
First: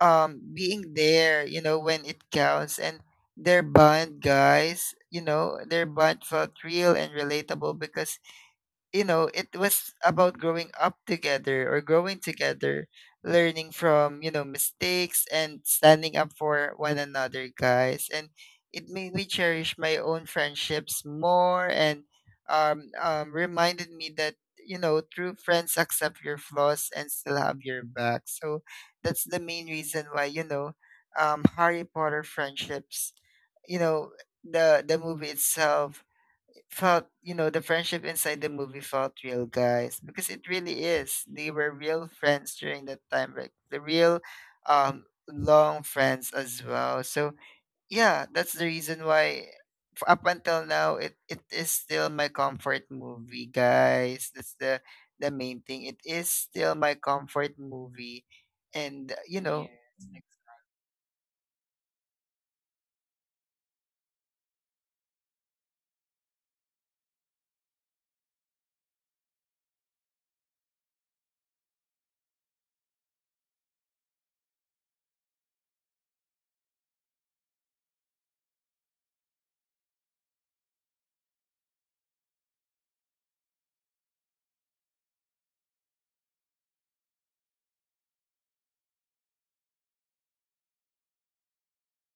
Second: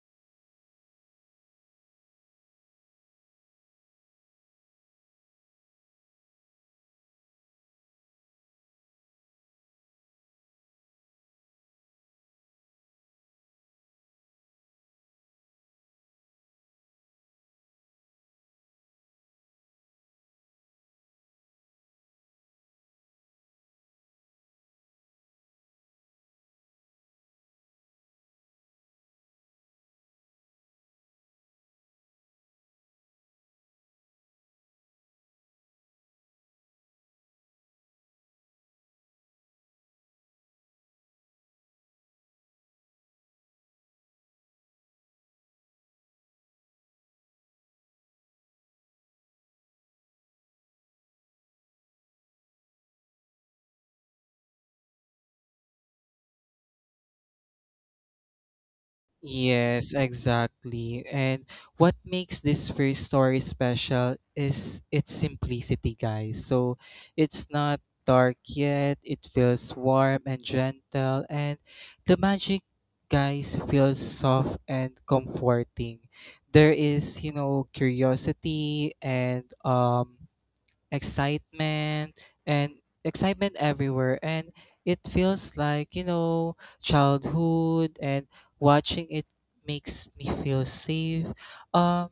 A: being there, you know, when it counts. And their bond, guys, you know, their bond felt real and relatable because you know, it was about growing up together or growing together, learning from, you know, mistakes and standing up for one another, guys. And it made me cherish my own friendships more, and reminded me that, you know, true friends accept your flaws and still have your back. So that's the main reason why, you know, Harry Potter friendships, you know, the movie itself felt, you know, the friendship inside the movie felt real, guys, because it really is. They were real friends during that time, like the real long friends as well. So yeah, that's the reason why up until now, it is still my comfort movie, guys. That's the main thing. It is still my comfort movie. And you know.
B: Yes, exactly. And what makes this first story special is its simplicity, guys. So it's not dark yet, it feels warm and gentle. And the magic, guys, feels soft and comforting. There is, you know, curiosity and excitement, and excitement everywhere. And it feels like, you know, childhood. And watching it makes me feel safe. um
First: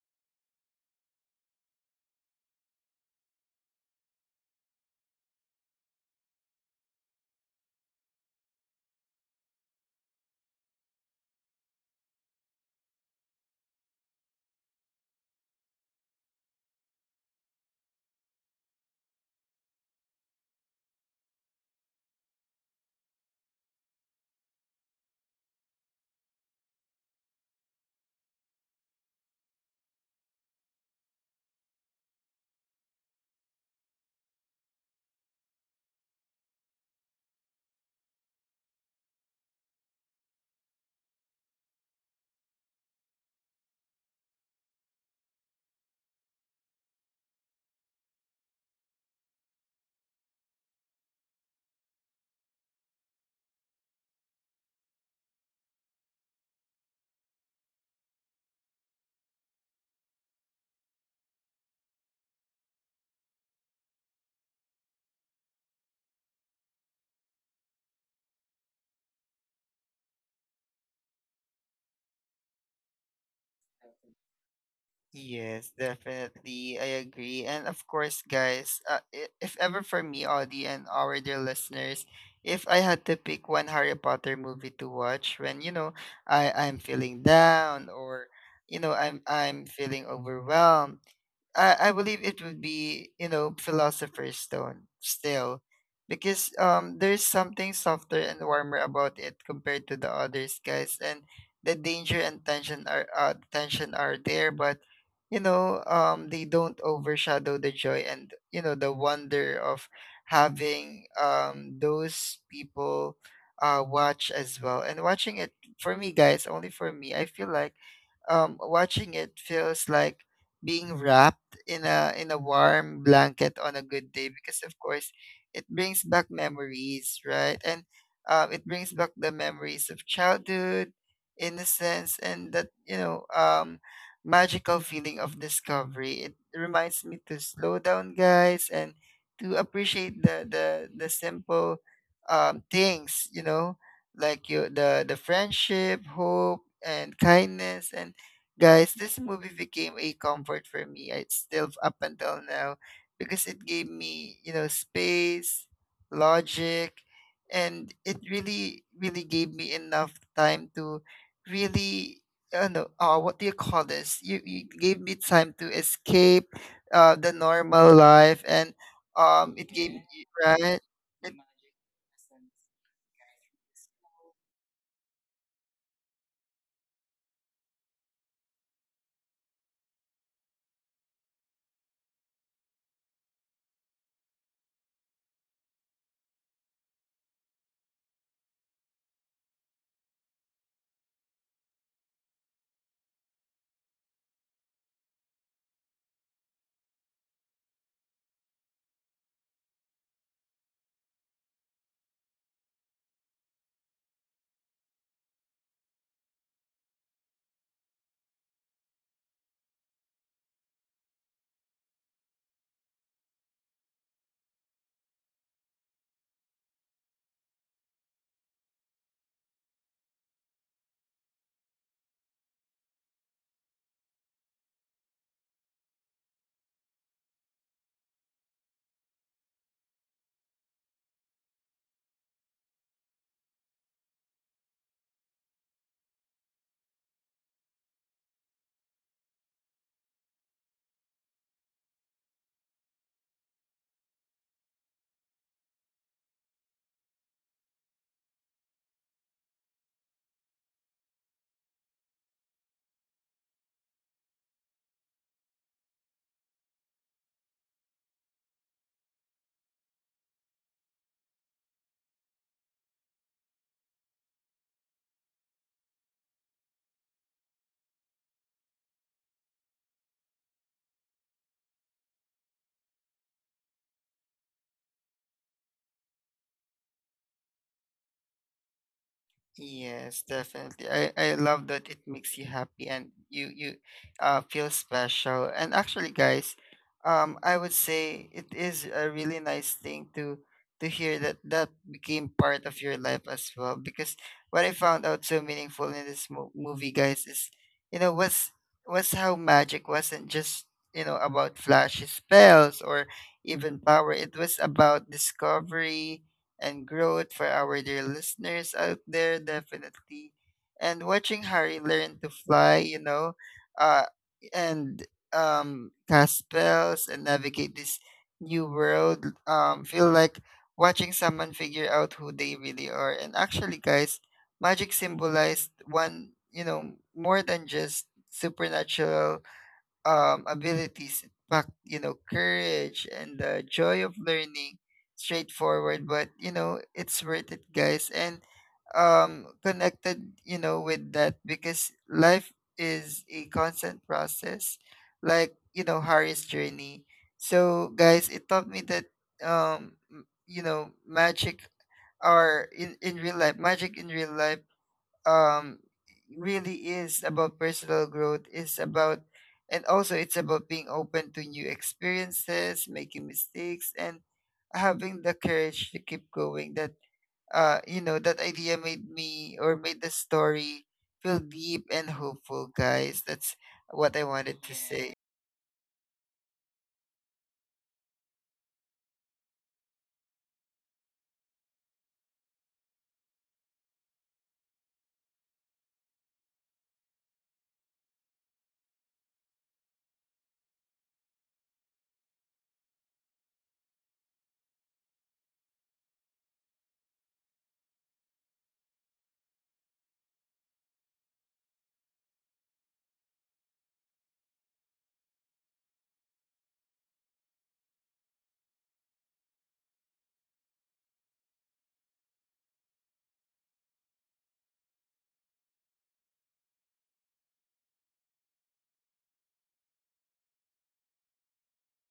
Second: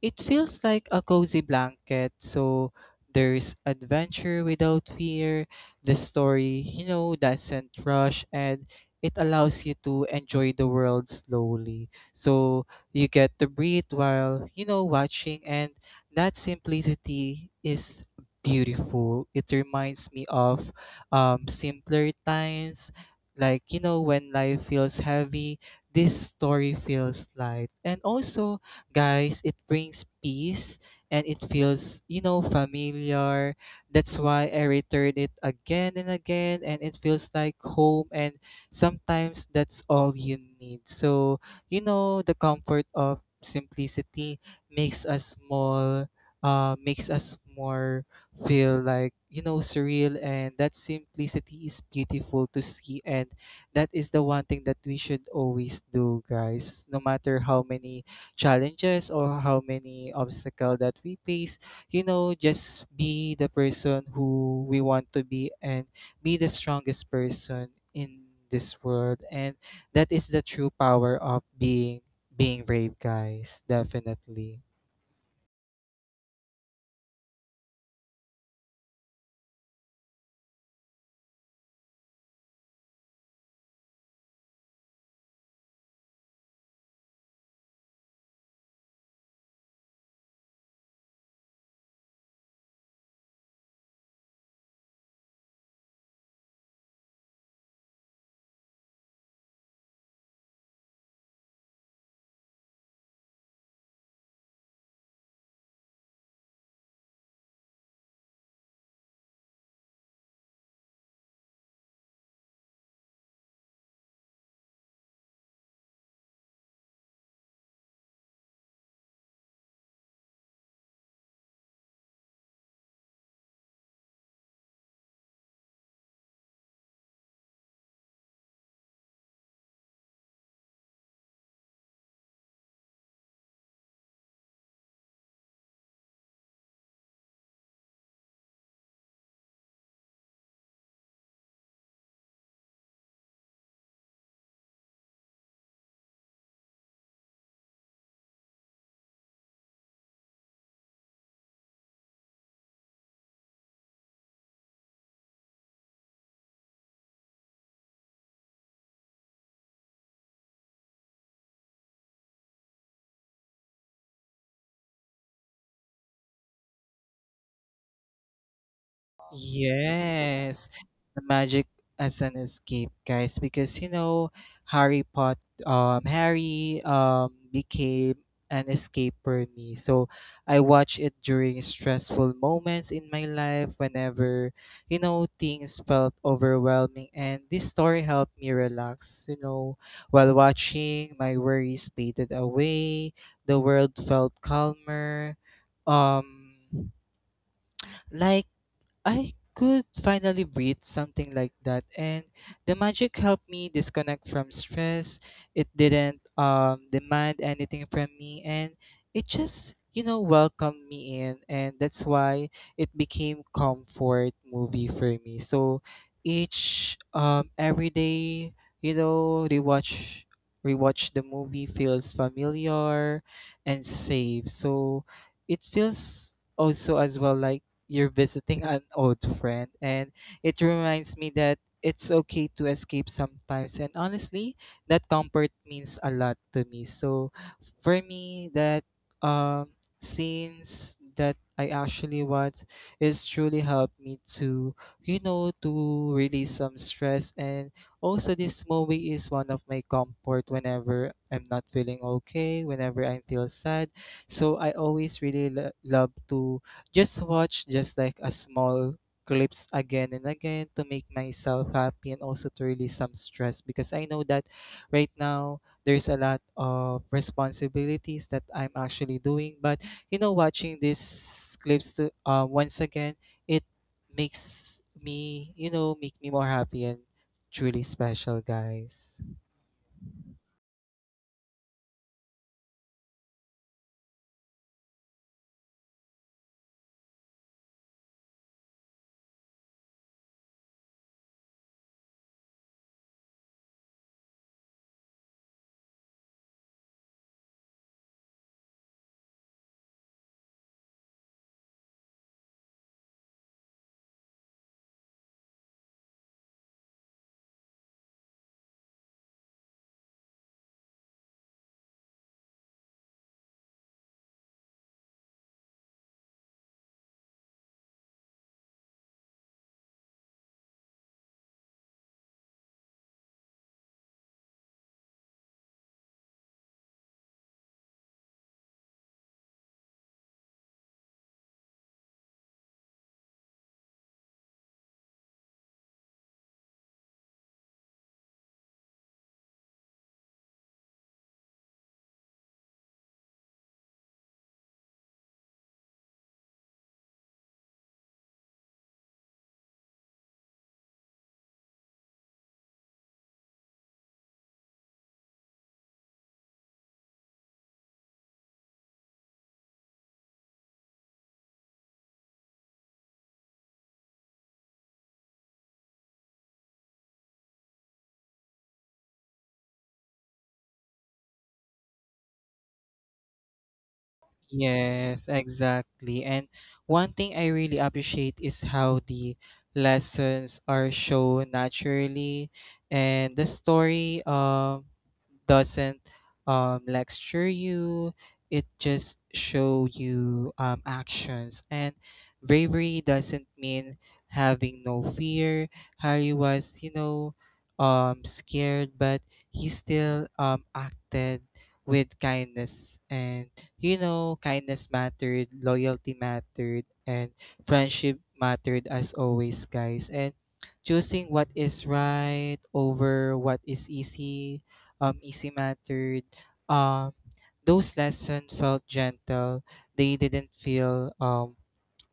B: it feels like a cozy blanket. So there's adventure without fear. The story, you know, doesn't rush, and it allows you to enjoy the world slowly. So you get to breathe while, you know, watching. And that simplicity is beautiful. It reminds me of simpler times. Like, you know, when life feels heavy, this story feels light. And also, guys, it brings peace, and it feels, you know, familiar. That's why I return it again and again, and it feels like home. And sometimes that's all you need. So, you know, the comfort of simplicity makes us more, makes us more feel like, you know, surreal. And that simplicity is beautiful to see. And that is the one thing that we should always do, guys. No matter how many challenges or how many obstacle that we face, you know, just be the person who we want to be, and be the strongest person in this world. And that is the true power of being, being brave, guys, definitely.
A: Yes, definitely. I agree. And of course, guys, if ever for me, Audie, and our dear listeners, if I had to pick one Harry Potter movie to watch when, you know, I'm feeling down, or, you know, I'm feeling overwhelmed, I believe it would be, you know, Philosopher's Stone still. Because there's something softer and warmer about it compared to the others, guys. And the danger and tension are there, but you know, they don't overshadow the joy and you know the wonder of having those people watch as well. And watching it for me, guys, only for me, I feel like watching it feels like being wrapped in a warm blanket on a good day, because of course it brings back memories, right? And it brings back the memories of childhood, innocence, and that magical feeling of discovery. It reminds me to slow down, guys, and to appreciate the simple things, you know, like you the friendship, hope, and kindness. And guys, this movie became a comfort for me. It's still up until now because it gave me, you know, space, logic, and it really, really gave me enough time to really, I do not know, what do you call this? You gave me time to escape the normal life, and it gave me,
B: Yes,
A: right?
B: the magic as an escape, guys. Because, you know, Harry Pot, Harry became an escape for me. So I watch it during stressful moments in my life, whenever, you know, things felt overwhelming, and this story helped me relax. You know, while watching, my worries faded away. The world felt calmer. Um, like, I could finally breathe, something like that. And the magic helped me disconnect from stress. It didn't demand anything from me. And it just, you know, welcomed me in. And that's why it became comfort movie for me. So each every day, you know, rewatch the movie feels familiar and safe. So it feels also as well like you're visiting an old friend. And it reminds me that it's okay to escape sometimes. And honestly, that comfort means a lot to me. So for me, that um scenes that I actually watch is truly helped me to, you know, to release some stress. And also, this movie is one of my comfort whenever I'm not feeling okay, whenever I feel sad. So I always really love to just watch just like a small clips again and again to make myself happy, and also to release some stress. Because I know that right now there's a lot of responsibilities that I'm actually doing. But, you know, watching these clips to, once again, it makes me, you know, make me more happy and truly special, guys.
A: Yes, definitely. I love that it makes you happy and you feel special. And actually, guys, I would say it is a really nice thing to hear that that became part of your life as well. Because what I found out so meaningful in this movie, guys, is you know was how magic wasn't just, you know, about flashy spells or even power. It was about discovery and growth for our dear listeners out there, definitely. And watching Harry learn to fly, you know, uh, and cast spells and navigate this new world, feel like watching someone figure out who they really are. And actually, guys, magic symbolized one, you know, more than just supernatural abilities, but you know, courage and the joy of learning. Straightforward, but you know, it's worth it, guys. And connected, you know, with that because life is a constant process, like you know, Harry's journey. So, guys, it taught me that you know, magic or in real life, magic in real life um really is about personal growth, is about, and also it's about being open to new experiences, making mistakes, and having the courage to keep going. That you know, that idea made me, or made the story feel deep and hopeful, guys. That's what I wanted to say.
B: Yes, exactly. And one thing I really appreciate is how the lessons are shown naturally. And the story doesn't lecture you. It just show you actions. And bravery doesn't mean having no fear. Harry was, you know, scared, but he still acted with kindness. And, you know, kindness mattered, loyalty mattered, and friendship mattered as always, guys. And choosing what is right over what is easy, easy mattered. Um, those lessons felt gentle. They didn't feel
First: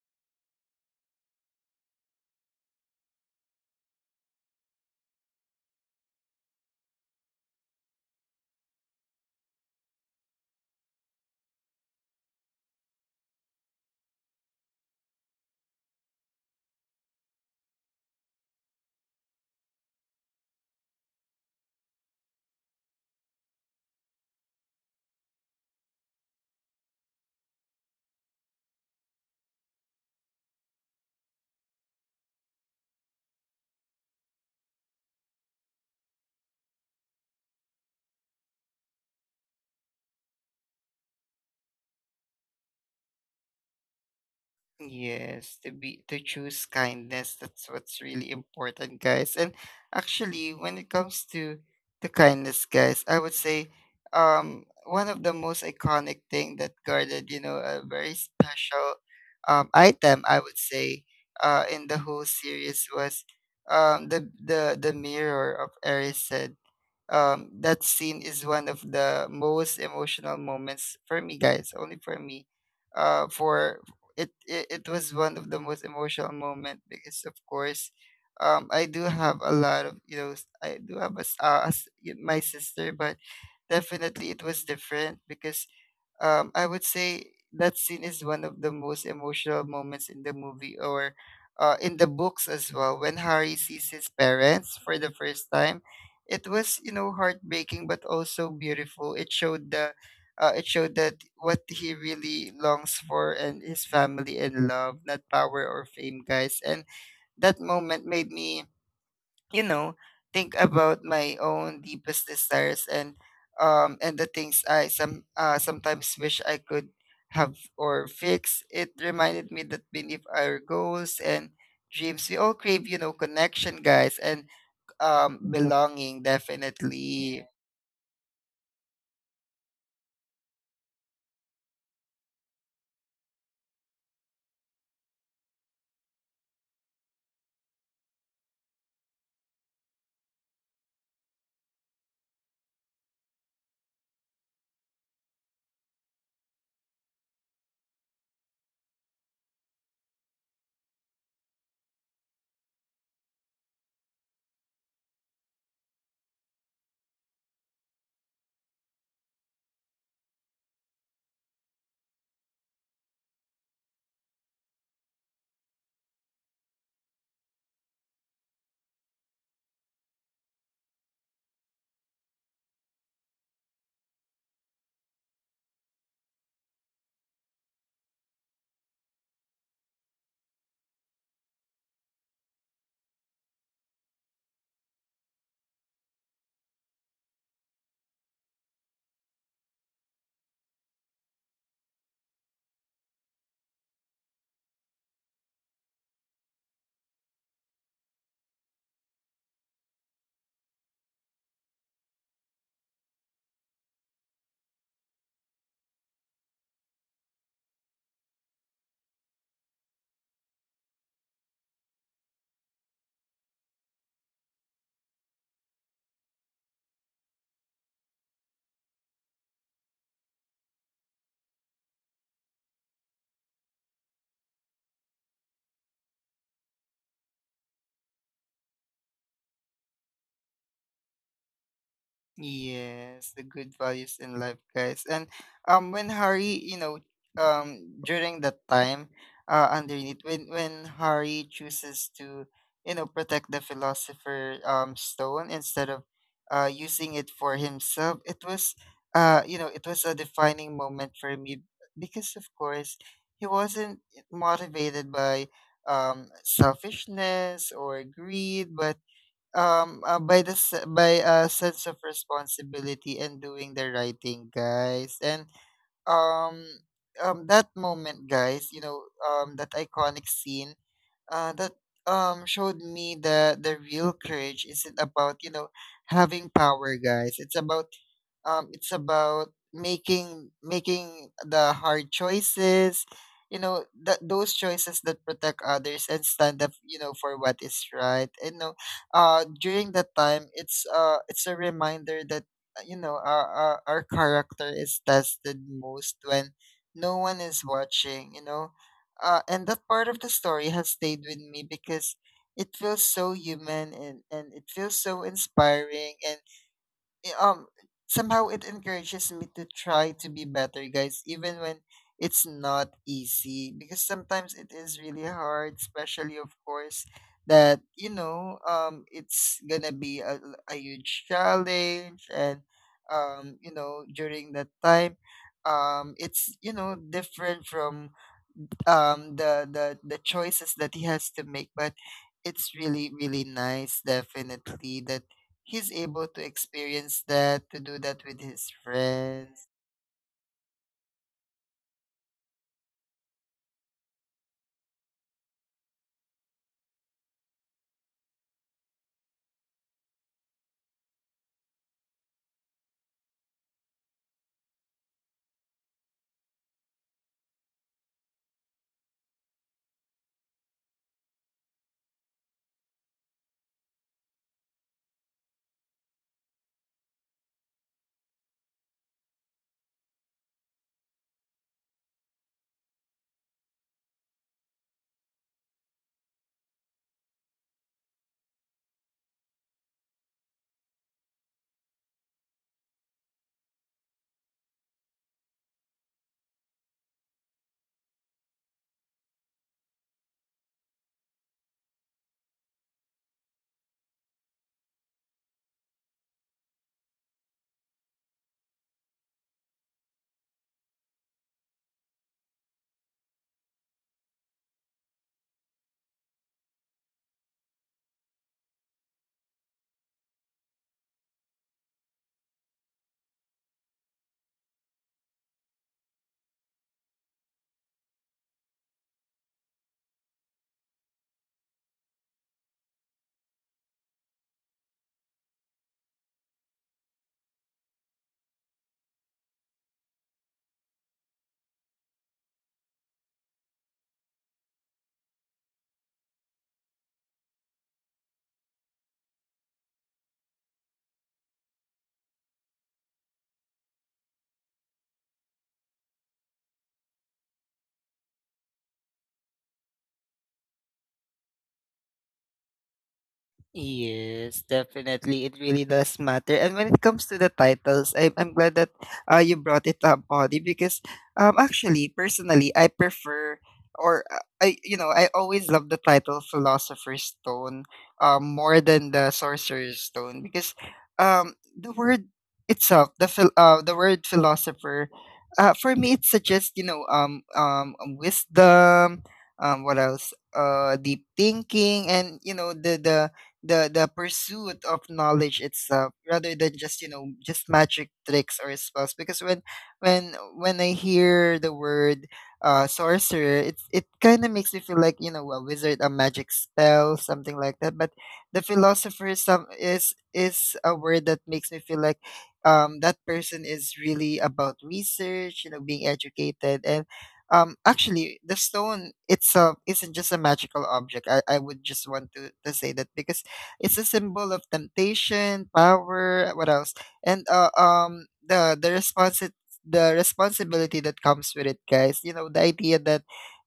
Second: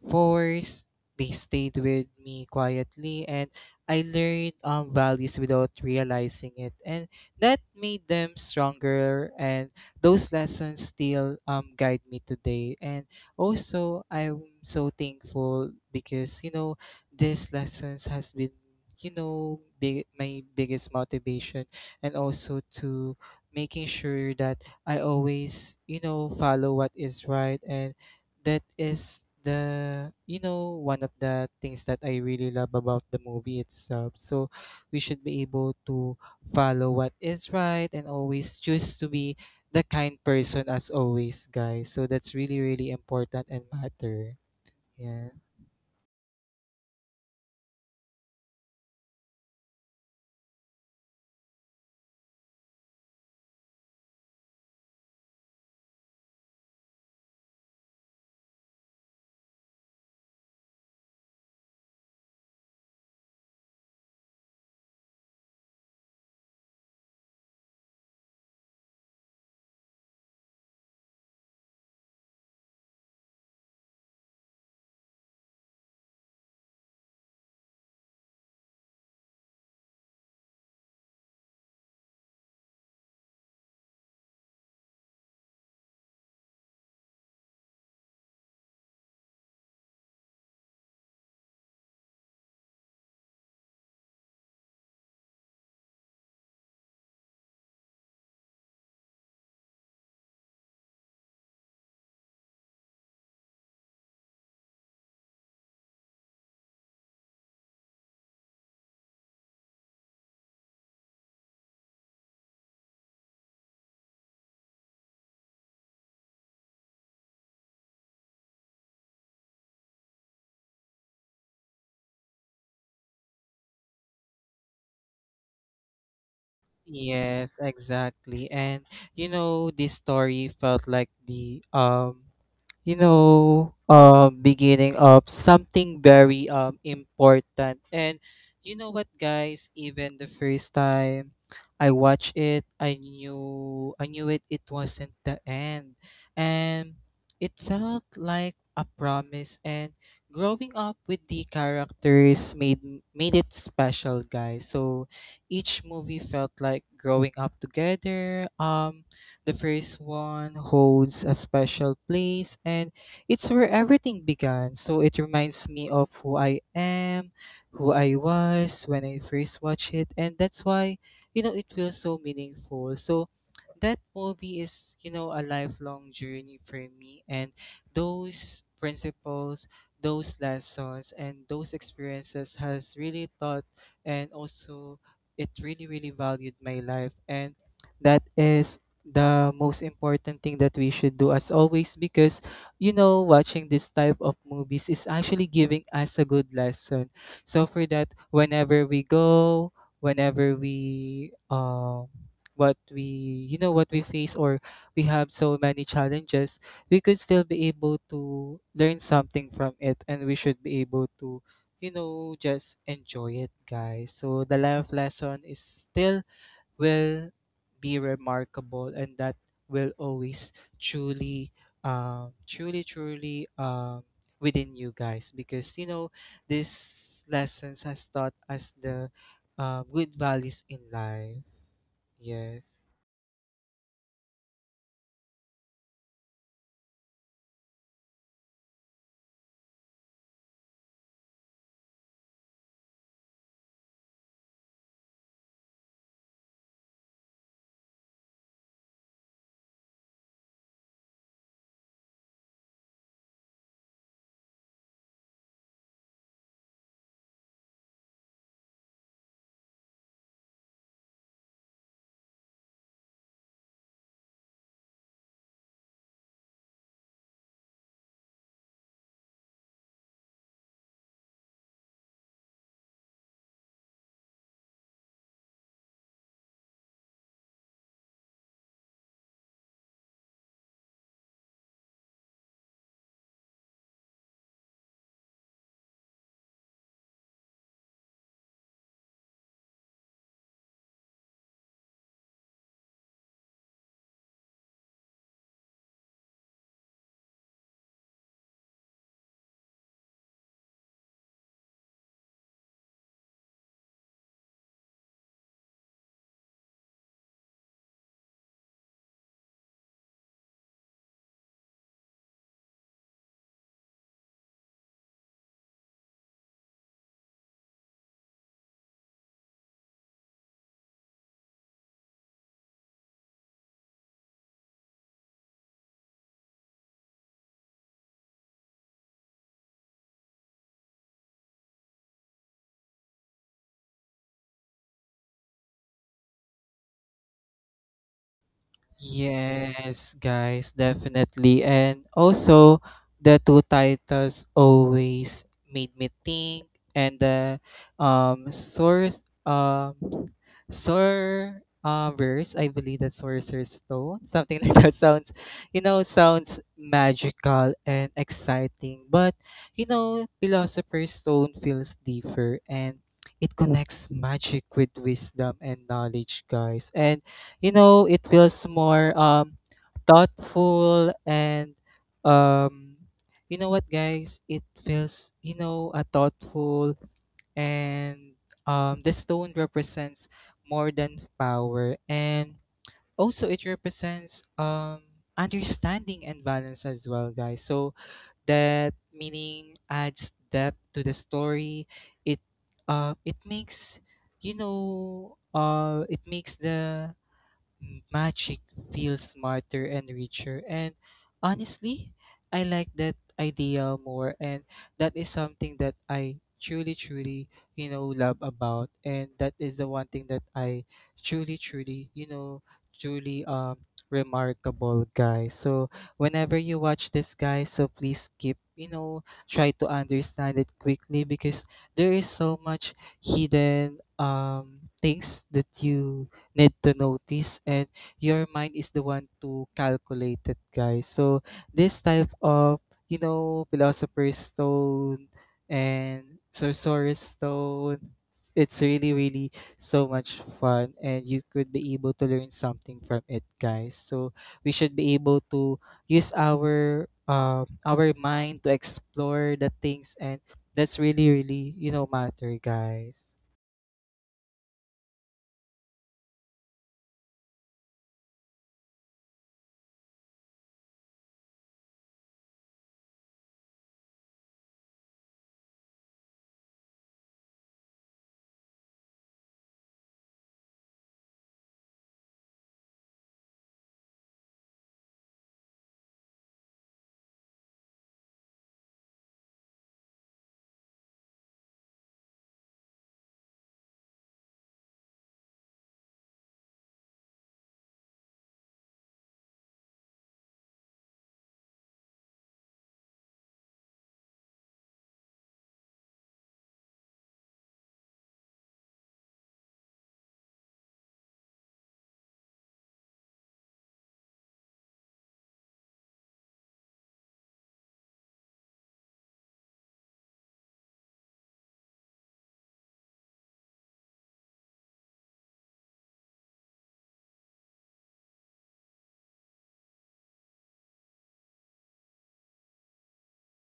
B: force. They stayed with me quietly, and I learned values without realizing it. And that made them stronger, and those lessons still, guide me today. And also, I'm so thankful because, you know, these lessons has been, you know, big, my biggest motivation. And also to making sure that I always, you know, follow what is right. And that is the, you know, one of the things that I really love about the movie itself. So we should be able to follow what is right and always choose to be the kind person as always, guys. So that's really really important and matter. Yeah.
A: Yes, to be, to choose kindness. That's what's really important, guys. And actually, when it comes to the kindness, guys, I would say one of the most iconic thing that guarded, you know, a very special item, I would say, in the whole series was the mirror of Erised. That scene is one of the most emotional moments for me, guys. Only for me. For it was one of the most emotional moment because, of course, I do have a lot of you know, I do have a, my sister, but definitely it was different because I would say that scene is one of the most emotional moments in the movie or in the books as well. When Harry sees his parents for the first time, it was, you know, heartbreaking but also beautiful. It showed the it showed that what he really longs for, and his family and love, not power or fame, guys. And that moment made me, you know, think about my own deepest desires and and the things I sometimes wish I could have or fix. It reminded me that beneath our goals and dreams, we all crave, you know, connection, guys, and belonging, definitely.
B: Yes, exactly. And you know, this story felt like the you know, beginning of something very important. And you know what, guys? Even the first time I watched it, I knew it. It wasn't the end, and it felt like a promise. And growing up with the characters made it special, guys. So each movie felt like growing up together. The first one holds a special place, and it's where everything began. So it reminds me of who I am, who I was when I first watched it. And that's why, you know, it feels so meaningful. So that movie is, you know, a lifelong journey for me. And those principles, those lessons, and those experiences has really taught, and also it really, really valued my life. And that is the most important thing that we should do as always, because you know, watching this type of movies is actually giving us a good lesson. So for that, whenever we go, whenever we what we, you know, what we face, or we have so many challenges, we could still be able to learn something from it, and we should be able to, you know, just enjoy it, guys. So the life lesson is still will be remarkable, and that will always truly, truly within you, guys, because you know, these lessons has taught us the good values in life. Yes.
A: Yes, the good values in life, guys. And when Hari, you know, during that time, underneath, when Hari chooses to, you know, protect the philosopher stone instead of, using it for himself, it was, you know, it was a defining moment for me because of course he wasn't motivated by selfishness or greed, but by by a sense of responsibility and doing the right thing, guys. And um that moment, guys, you know, that iconic scene, that showed me that the real courage isn't about, you know, having power, guys. It's about it's about making the hard choices, you know, that those choices that protect others and stand up, you know, for what is right. And no, during that time, it's a reminder that you know, our our character is tested most when no one is watching, you know. And that part of the story has stayed with me because it feels so human, and it feels so inspiring, and eh, um somehow it encourages me to try to be better, guys, even when it's not easy, because sometimes it is really hard, especially of course that, you know, it's gonna be a huge challenge. And you know, during that time, it's, you know, different from the choices that he has to make, but it's really really nice, definitely, that he's able to experience that, to do that with his friends.
B: Yes, guys, definitely. And also, the two titles always made me think, and the source sor verse, I believe that Sorcerer's Stone, something like that sounds, you know, sounds magical and exciting. But you know, Philosopher's Stone feels deeper, and it connects magic with wisdom and knowledge, guys. And you know, it feels more thoughtful, and um you know what, guys, it feels, you know, a thoughtful, and the stone represents more than power, and also it represents understanding and balance as well, guys. So that meaning adds depth to the story. it it makes, you know, it makes the magic feels smarter and richer. And honestly, I like that idea more. And that is something that I truly, truly, you know, love about. And that is the one thing that I truly, truly, you know, truly remarkable, guy. So whenever you watch this, guy, so please keep, you know, try to understand it quickly, because there is so much hidden things that you need to notice, and your mind is the one to calculate it, guys. So this type of, you know, philosopher's stone and sorcerer's stone, it's really, really so much fun, and you could be able to learn something from it, guys. So we should be able to use our mind to explore the things, and that's really, really, you know, matter, guys.
A: Yes, definitely. It really does matter. And when it comes to the titles, I'm glad that you brought it up, Audie, because actually, personally, I prefer or I, you know, I always love the title Philosopher's Stone more than the Sorcerer's Stone because the word itself, the word philosopher, for me it suggests, you know, wisdom, what else deep thinking, and you know the pursuit of knowledge itself, rather than just, you know, just magic tricks or spells. Because when when I hear the word sorcerer, it kind of makes me feel like, you know, a wizard, a magic spell, something like that. But the philosopher is some is a word that makes me feel like that person is really about research, you know, being educated. And actually, the stone itself isn't just a magical object. I would just want to say that because it's a symbol of temptation, power. What else? And the responsibility that comes with it, guys. You know, the idea that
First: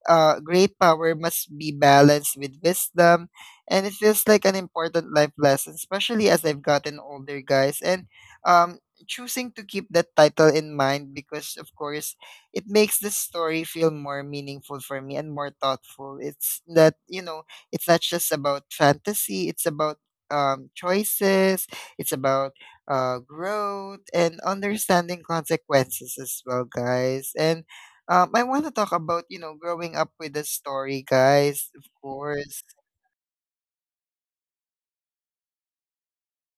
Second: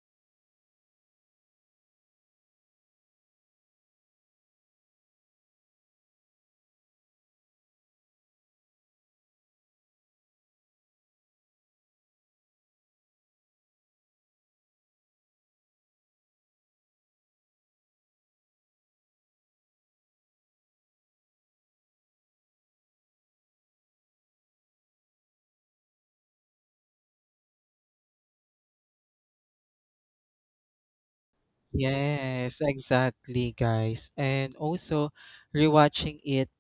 A: great power must be balanced with wisdom, and it feels like an important life lesson, especially as I've gotten older, guys. And um, choosing to keep that title in mind, because of course it makes the story feel more meaningful for me and more thoughtful. It's that, you know, it's not just about fantasy, it's about choices. It's about growth and understanding consequences as well, guys. And I want to talk about, you know, growing up with a story, guys. Of
B: Yes,
A: course.
B: exactly, guys. And also, rewatching it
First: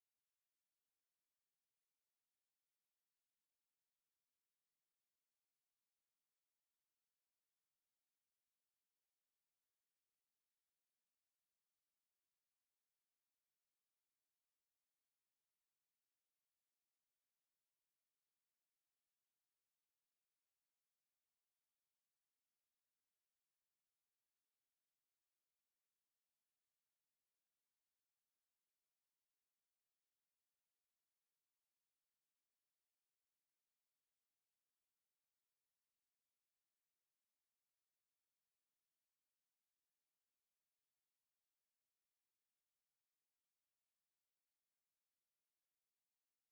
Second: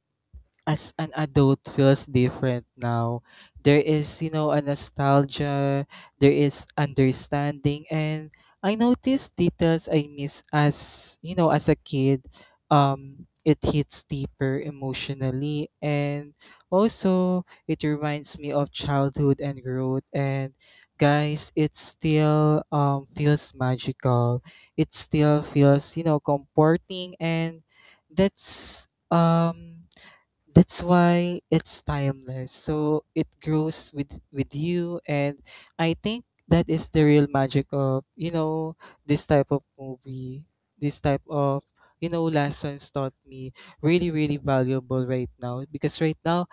B: as an adult feels different now. There is, you know, a nostalgia, there is understanding, and I noticed details I miss as, you know, as a kid. It hits deeper emotionally, and also it reminds me of childhood and growth. And guys, it still feels magical. It still feels, you know, comforting, and that's um that's why it's timeless. So it grows with you, and I think that is the real magic of, you know, this type of movie, this type of, you know, lessons taught me really, really valuable right now, because right now,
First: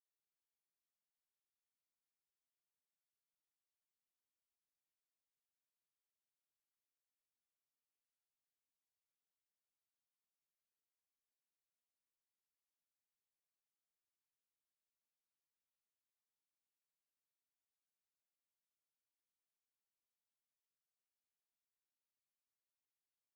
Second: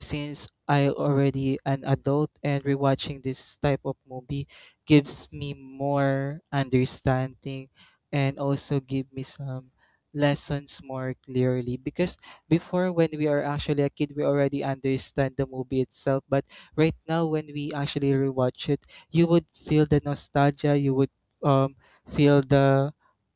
B: since I already an adult and rewatching this type of movie gives me more understanding, and also give me some lessons more clearly, because before when we are actually a kid, we already understand the movie itself, but right now when we actually rewatch it, you would feel the nostalgia, you would um feel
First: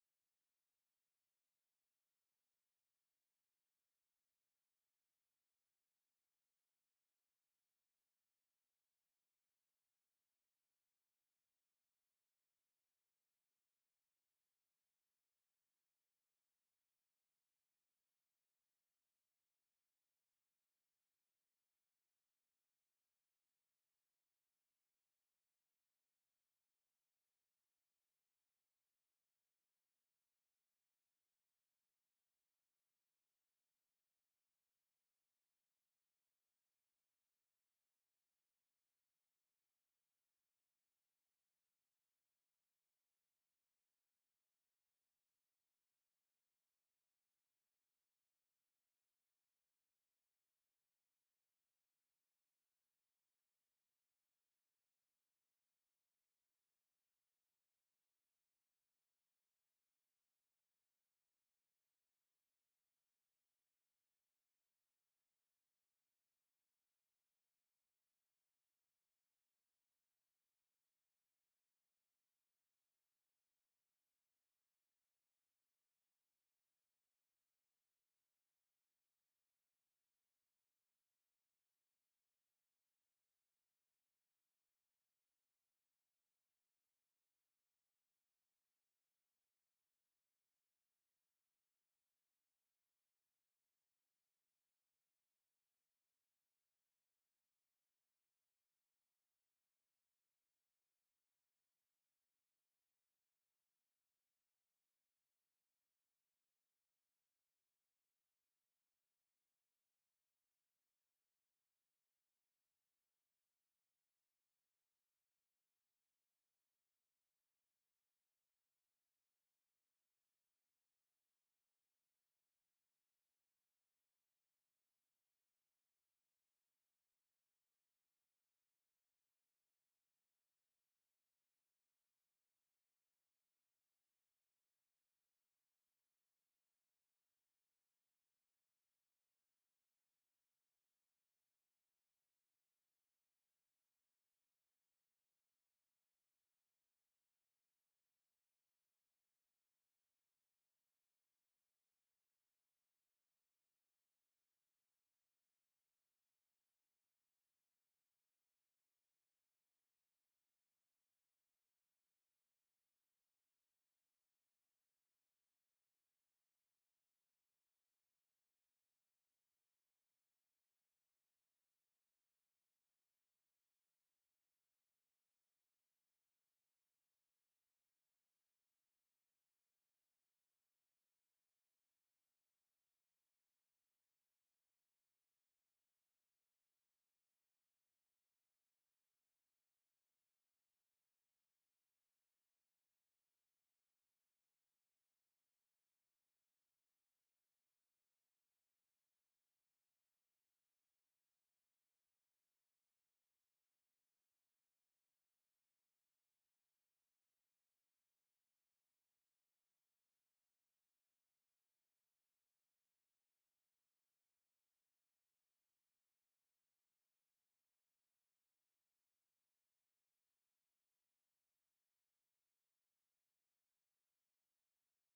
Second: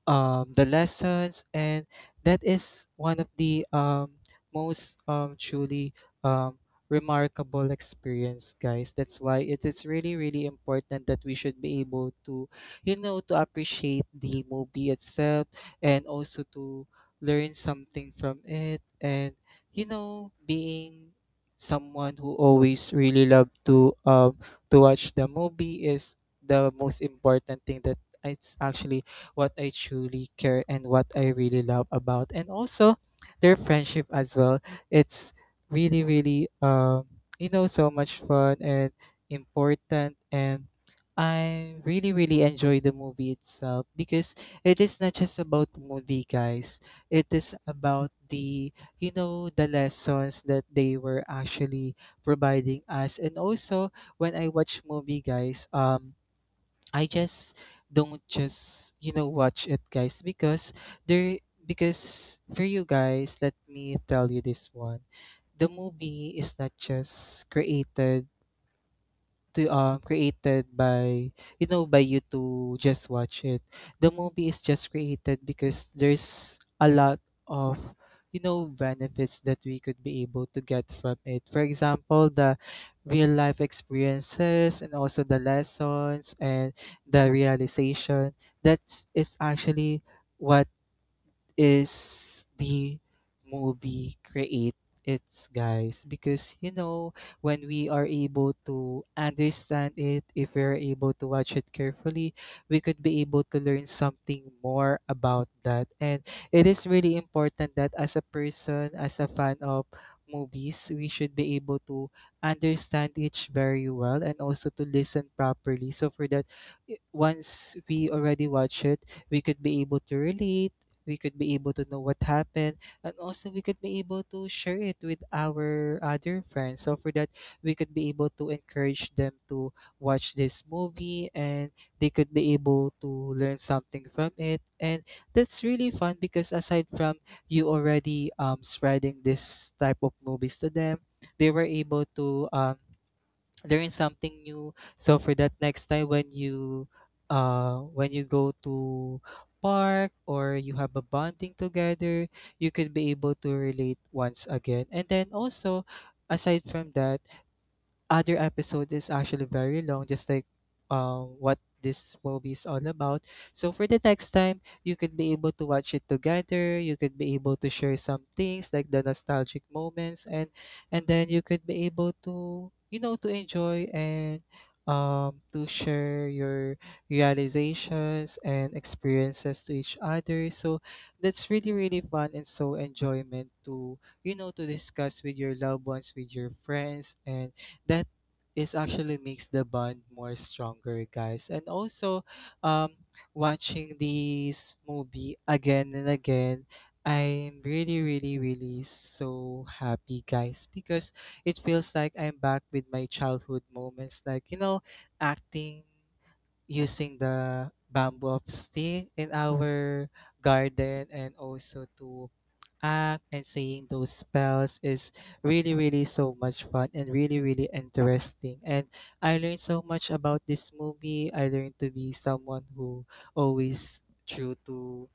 B: the lessons, and that is one of the most truly um, remarkable experience, guys. That's why it is really, really important that we should be able to, you know, to appreciate the movie itself, and also to learn something from it. And, you know, being someone who always really love to watch the movie is the most important thing that it's actually what I truly care and what I really love about, and also their friendship as well. It's really, really, you know, so much fun and important, and I really, really enjoy the movie itself, because it is not just about the movie, guys. It is about the, you know, the lessons that they were actually providing us. And also, when I watch movie, guys, I just don't just, you know, watch it, guys, there because for you guys, let me tell you this one. The movie is not just created to created by, you know, by you to just watch it. The movie is just created because there's a lot of, you know, benefits that we could be able to get from it. For example, the real life experiences, and also the lessons, and the realization that is actually what is the movie create it's, guys, because you know, when we are able to understand it, if we're able to watch it carefully, we could be able to learn something more about that. And it is really important that as a person, as a fan of movies, we should be able to understand each very well, and also to listen properly. So for that, once we already watch it, we could be able to relate, we could be able to know what happened, and also we could be able to share it with our other friends. So for that, we could be able to encourage them to watch this movie, and they could be able to learn something from it. And that's really fun, because aside from you already spreading this type of movies to them, they were able to learn something new. So for that, next time when you go to park, or you have a bonding together, you could be able to relate once again. And then also, aside from that, other episode is actually very long, just like what this movie is all about. So for the next time, you could be able to watch it together. You could be able to share some things like the nostalgic moments, and then you could be able to, you know, to enjoy, and to share your realizations and experiences to each other. So that's really, really fun and so enjoyment to, you know, to discuss with your loved ones, with your friends. And that is actually makes the bond more stronger, guys. And also, um watching this movie again and again, I'm really, really, really so happy, guys, because it feels like I'm back with my childhood moments, like, you know, acting, using the bamboo of stick in our garden, and also to act and saying those spells is really, really so much fun and really, really interesting. And I learned so much about this movie. I learned to be someone who always true to,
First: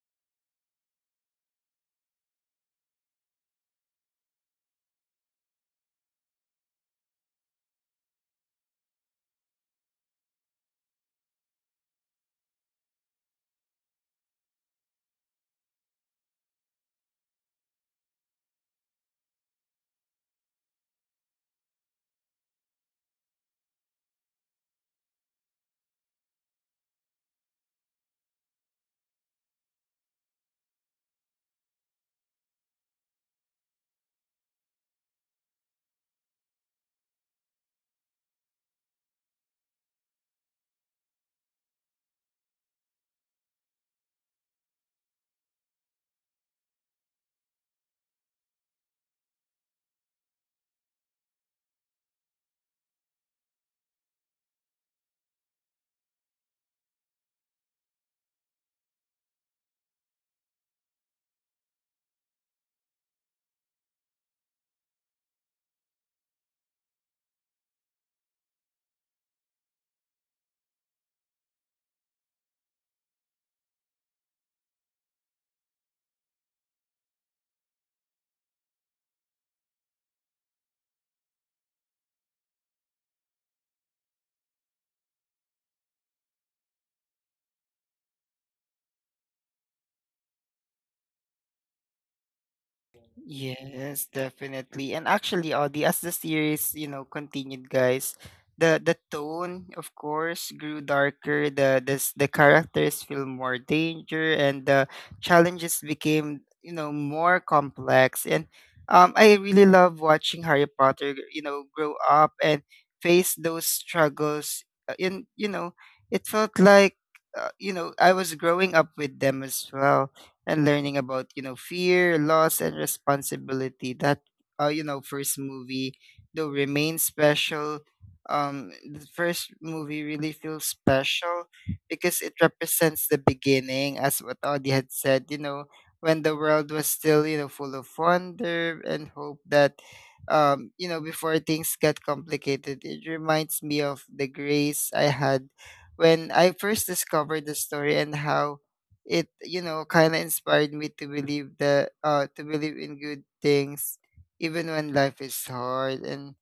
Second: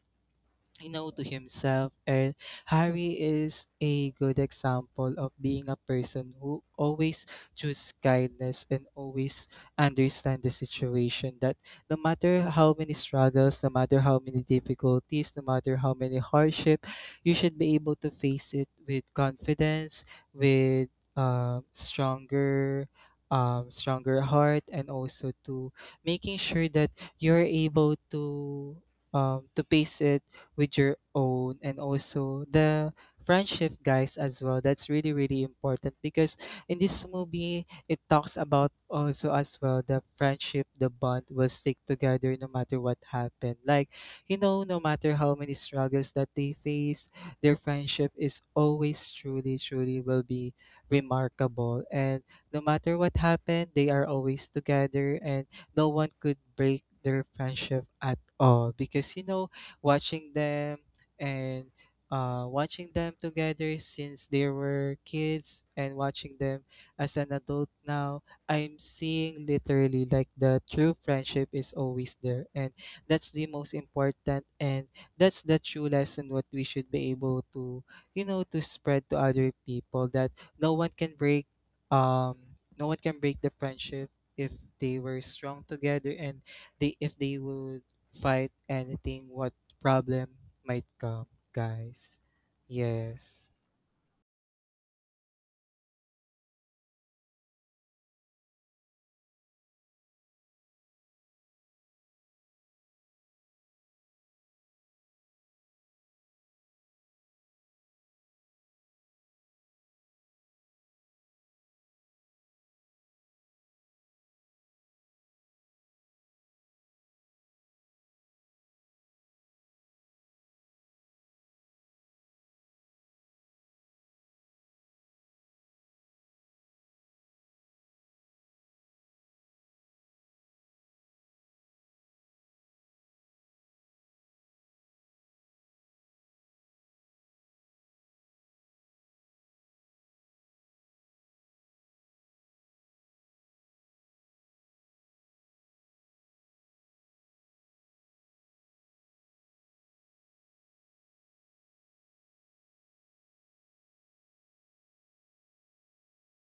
B: you know, to himself. And Harry is a good example of being a person who always choose kindness, and always understand the situation that no matter how many struggles, no matter how many difficulties, no matter how many hardship, you should be able to face it with confidence, with um, stronger stronger heart, and also to making sure that you're able to face it with your own, and also the friendship, guys, as well. That's really, really important, because in this movie, it talks about also as well the friendship. The bond will stick together no matter what happened. Like, you know, no matter how many struggles that they face, their friendship is always truly, truly will be remarkable, and no matter what happened, they are always together, and no one could break their friendship at all. Because you know, watching them, and watching them together since they were kids, and watching them as an adult now, I'm seeing literally like the true friendship is always there. And that's the most important, and that's the true lesson what we should be able to, you know, to spread to other people, that no one can break um the friendship if they were strong together, and they if they would fight anything what problem might come, guys. Yes.
A: Yes, definitely. And actually, Audie, as the series, you know, continued, guys, the tone, of course, grew darker. The characters feel more danger, and the challenges became, you know, more complex. And I really love watching Harry Potter, you know, grow up and face those struggles. And you know, it felt like, you know, I was growing up with them as well, and learning about, you know, fear, loss, and responsibility. That you know, first movie, though, remains special. The first movie really feels special because it represents the beginning, as what Audie had said, you know, when the world was still, you know, full of wonder and hope. That you know, before things got complicated, it reminds me of the grace I had when I first discovered the story, and how it, you know, kind of inspired me to believe that to believe in good things even when life is hard. And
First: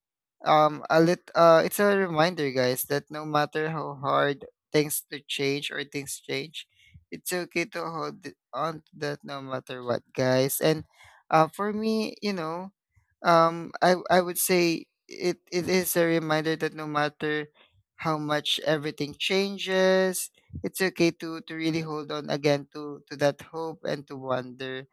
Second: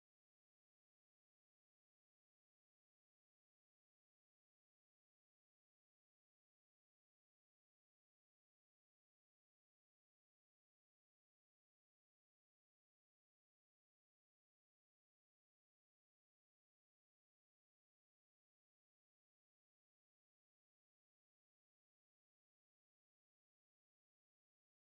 A: a lit it's a reminder, guys, that no matter how hard things change, it's okay to hold it on to that no matter what, guys. And for me, you know, I would say it it is a reminder that no matter how much everything changes, it's okay to really hold on again to that hope and to wonder.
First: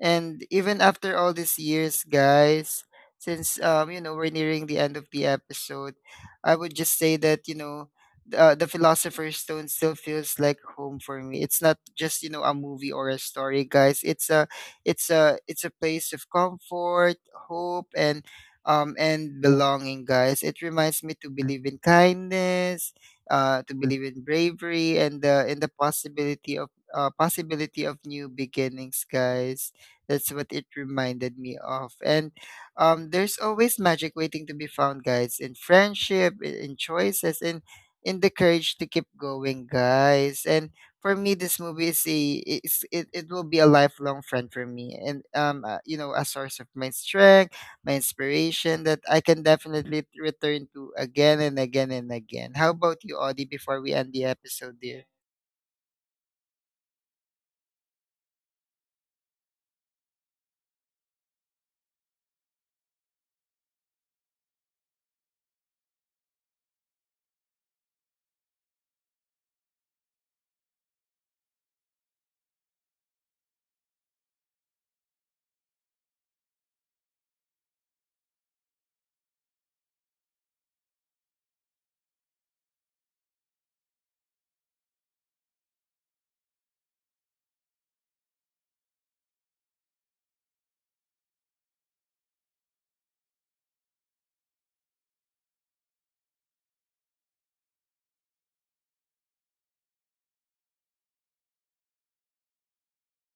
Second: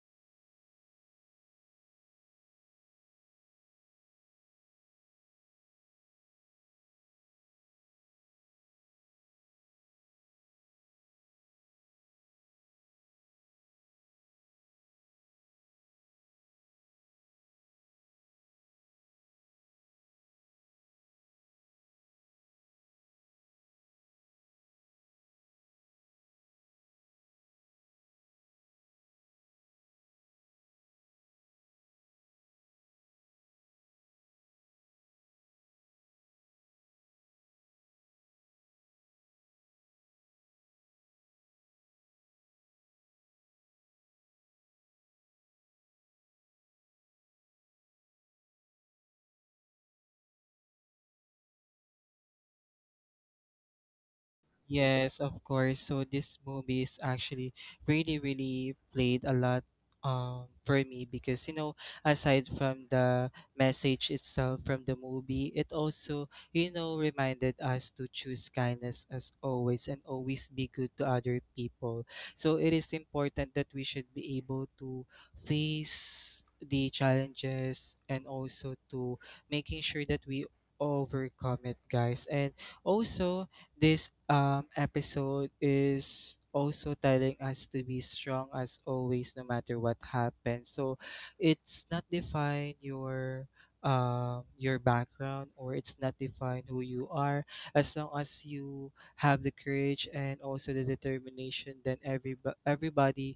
A: And even after all these years, guys, since you know, we're nearing the end of the episode, I would just say that, you know, the Philosopher's Stone still feels like home for me. It's not just, you know, a movie or a story, guys. It's a it's a place of comfort, hope, and and belonging, guys. It reminds me to believe in kindness, to believe in bravery, and the possibility of new beginnings, guys. That's what it reminded me of. And there's always magic waiting to be found, guys, in friendship, in choices, in the courage to keep going, guys. And for me this movie is a it will be a lifelong friend for me, and you know, a source of my strength, my inspiration, that I can definitely return to again and again and again. How about you, Audie, before we end the episode, dear?
B: Yes, of course. So this movie is actually really, really played a lot for me, because you know, aside from the message itself from the movie, it also, you know, reminded us to choose kindness as always, and always be good to other people. So it is important that we should be able to face the challenges, and also to making sure that we overcome it, guys. And also, this episode is also telling us to be strong as always, no matter what happens. So it's not define your background, or it's not define who you are, as long as you have the courage and also the determination. Then everybody,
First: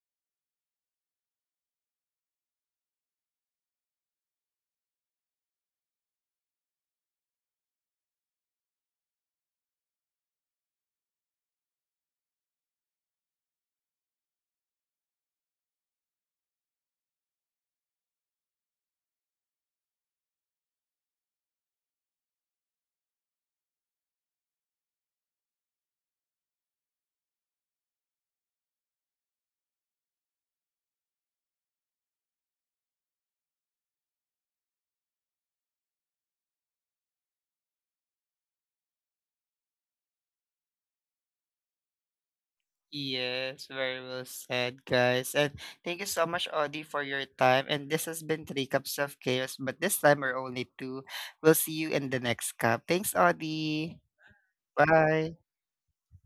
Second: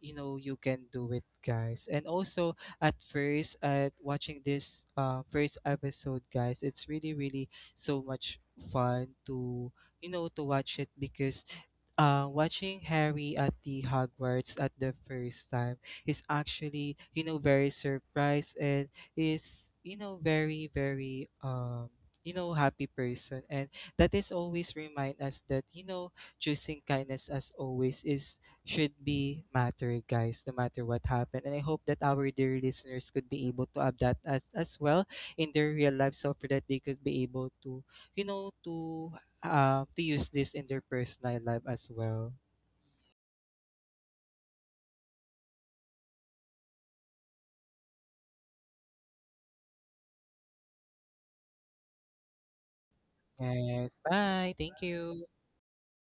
B: you know, you can do it, guys. And also, at first, at watching this first episode, guys, it's really, really so much fun to, you know, to watch it, because watching Harry at the Hogwarts at the first time is actually, you know, very surprised, and is, you know, very, very, you know, happy person. And that is always remind us that, you know, choosing kindness as always is should be matter, guys, no matter what happened. And I hope that our dear listeners could be able to have that as well in their real life, so for that they could be able to, you know, to use this in their personal life as well.
A: Yes, very well said, guys. And thank you so much, Audie, for your time. And this has been Three Cups of Chaos, but this time we're only two. We'll see you in the next cup. Thanks,
B: Yes.
A: Audie.
B: Bye. Thank you.
A: Bye.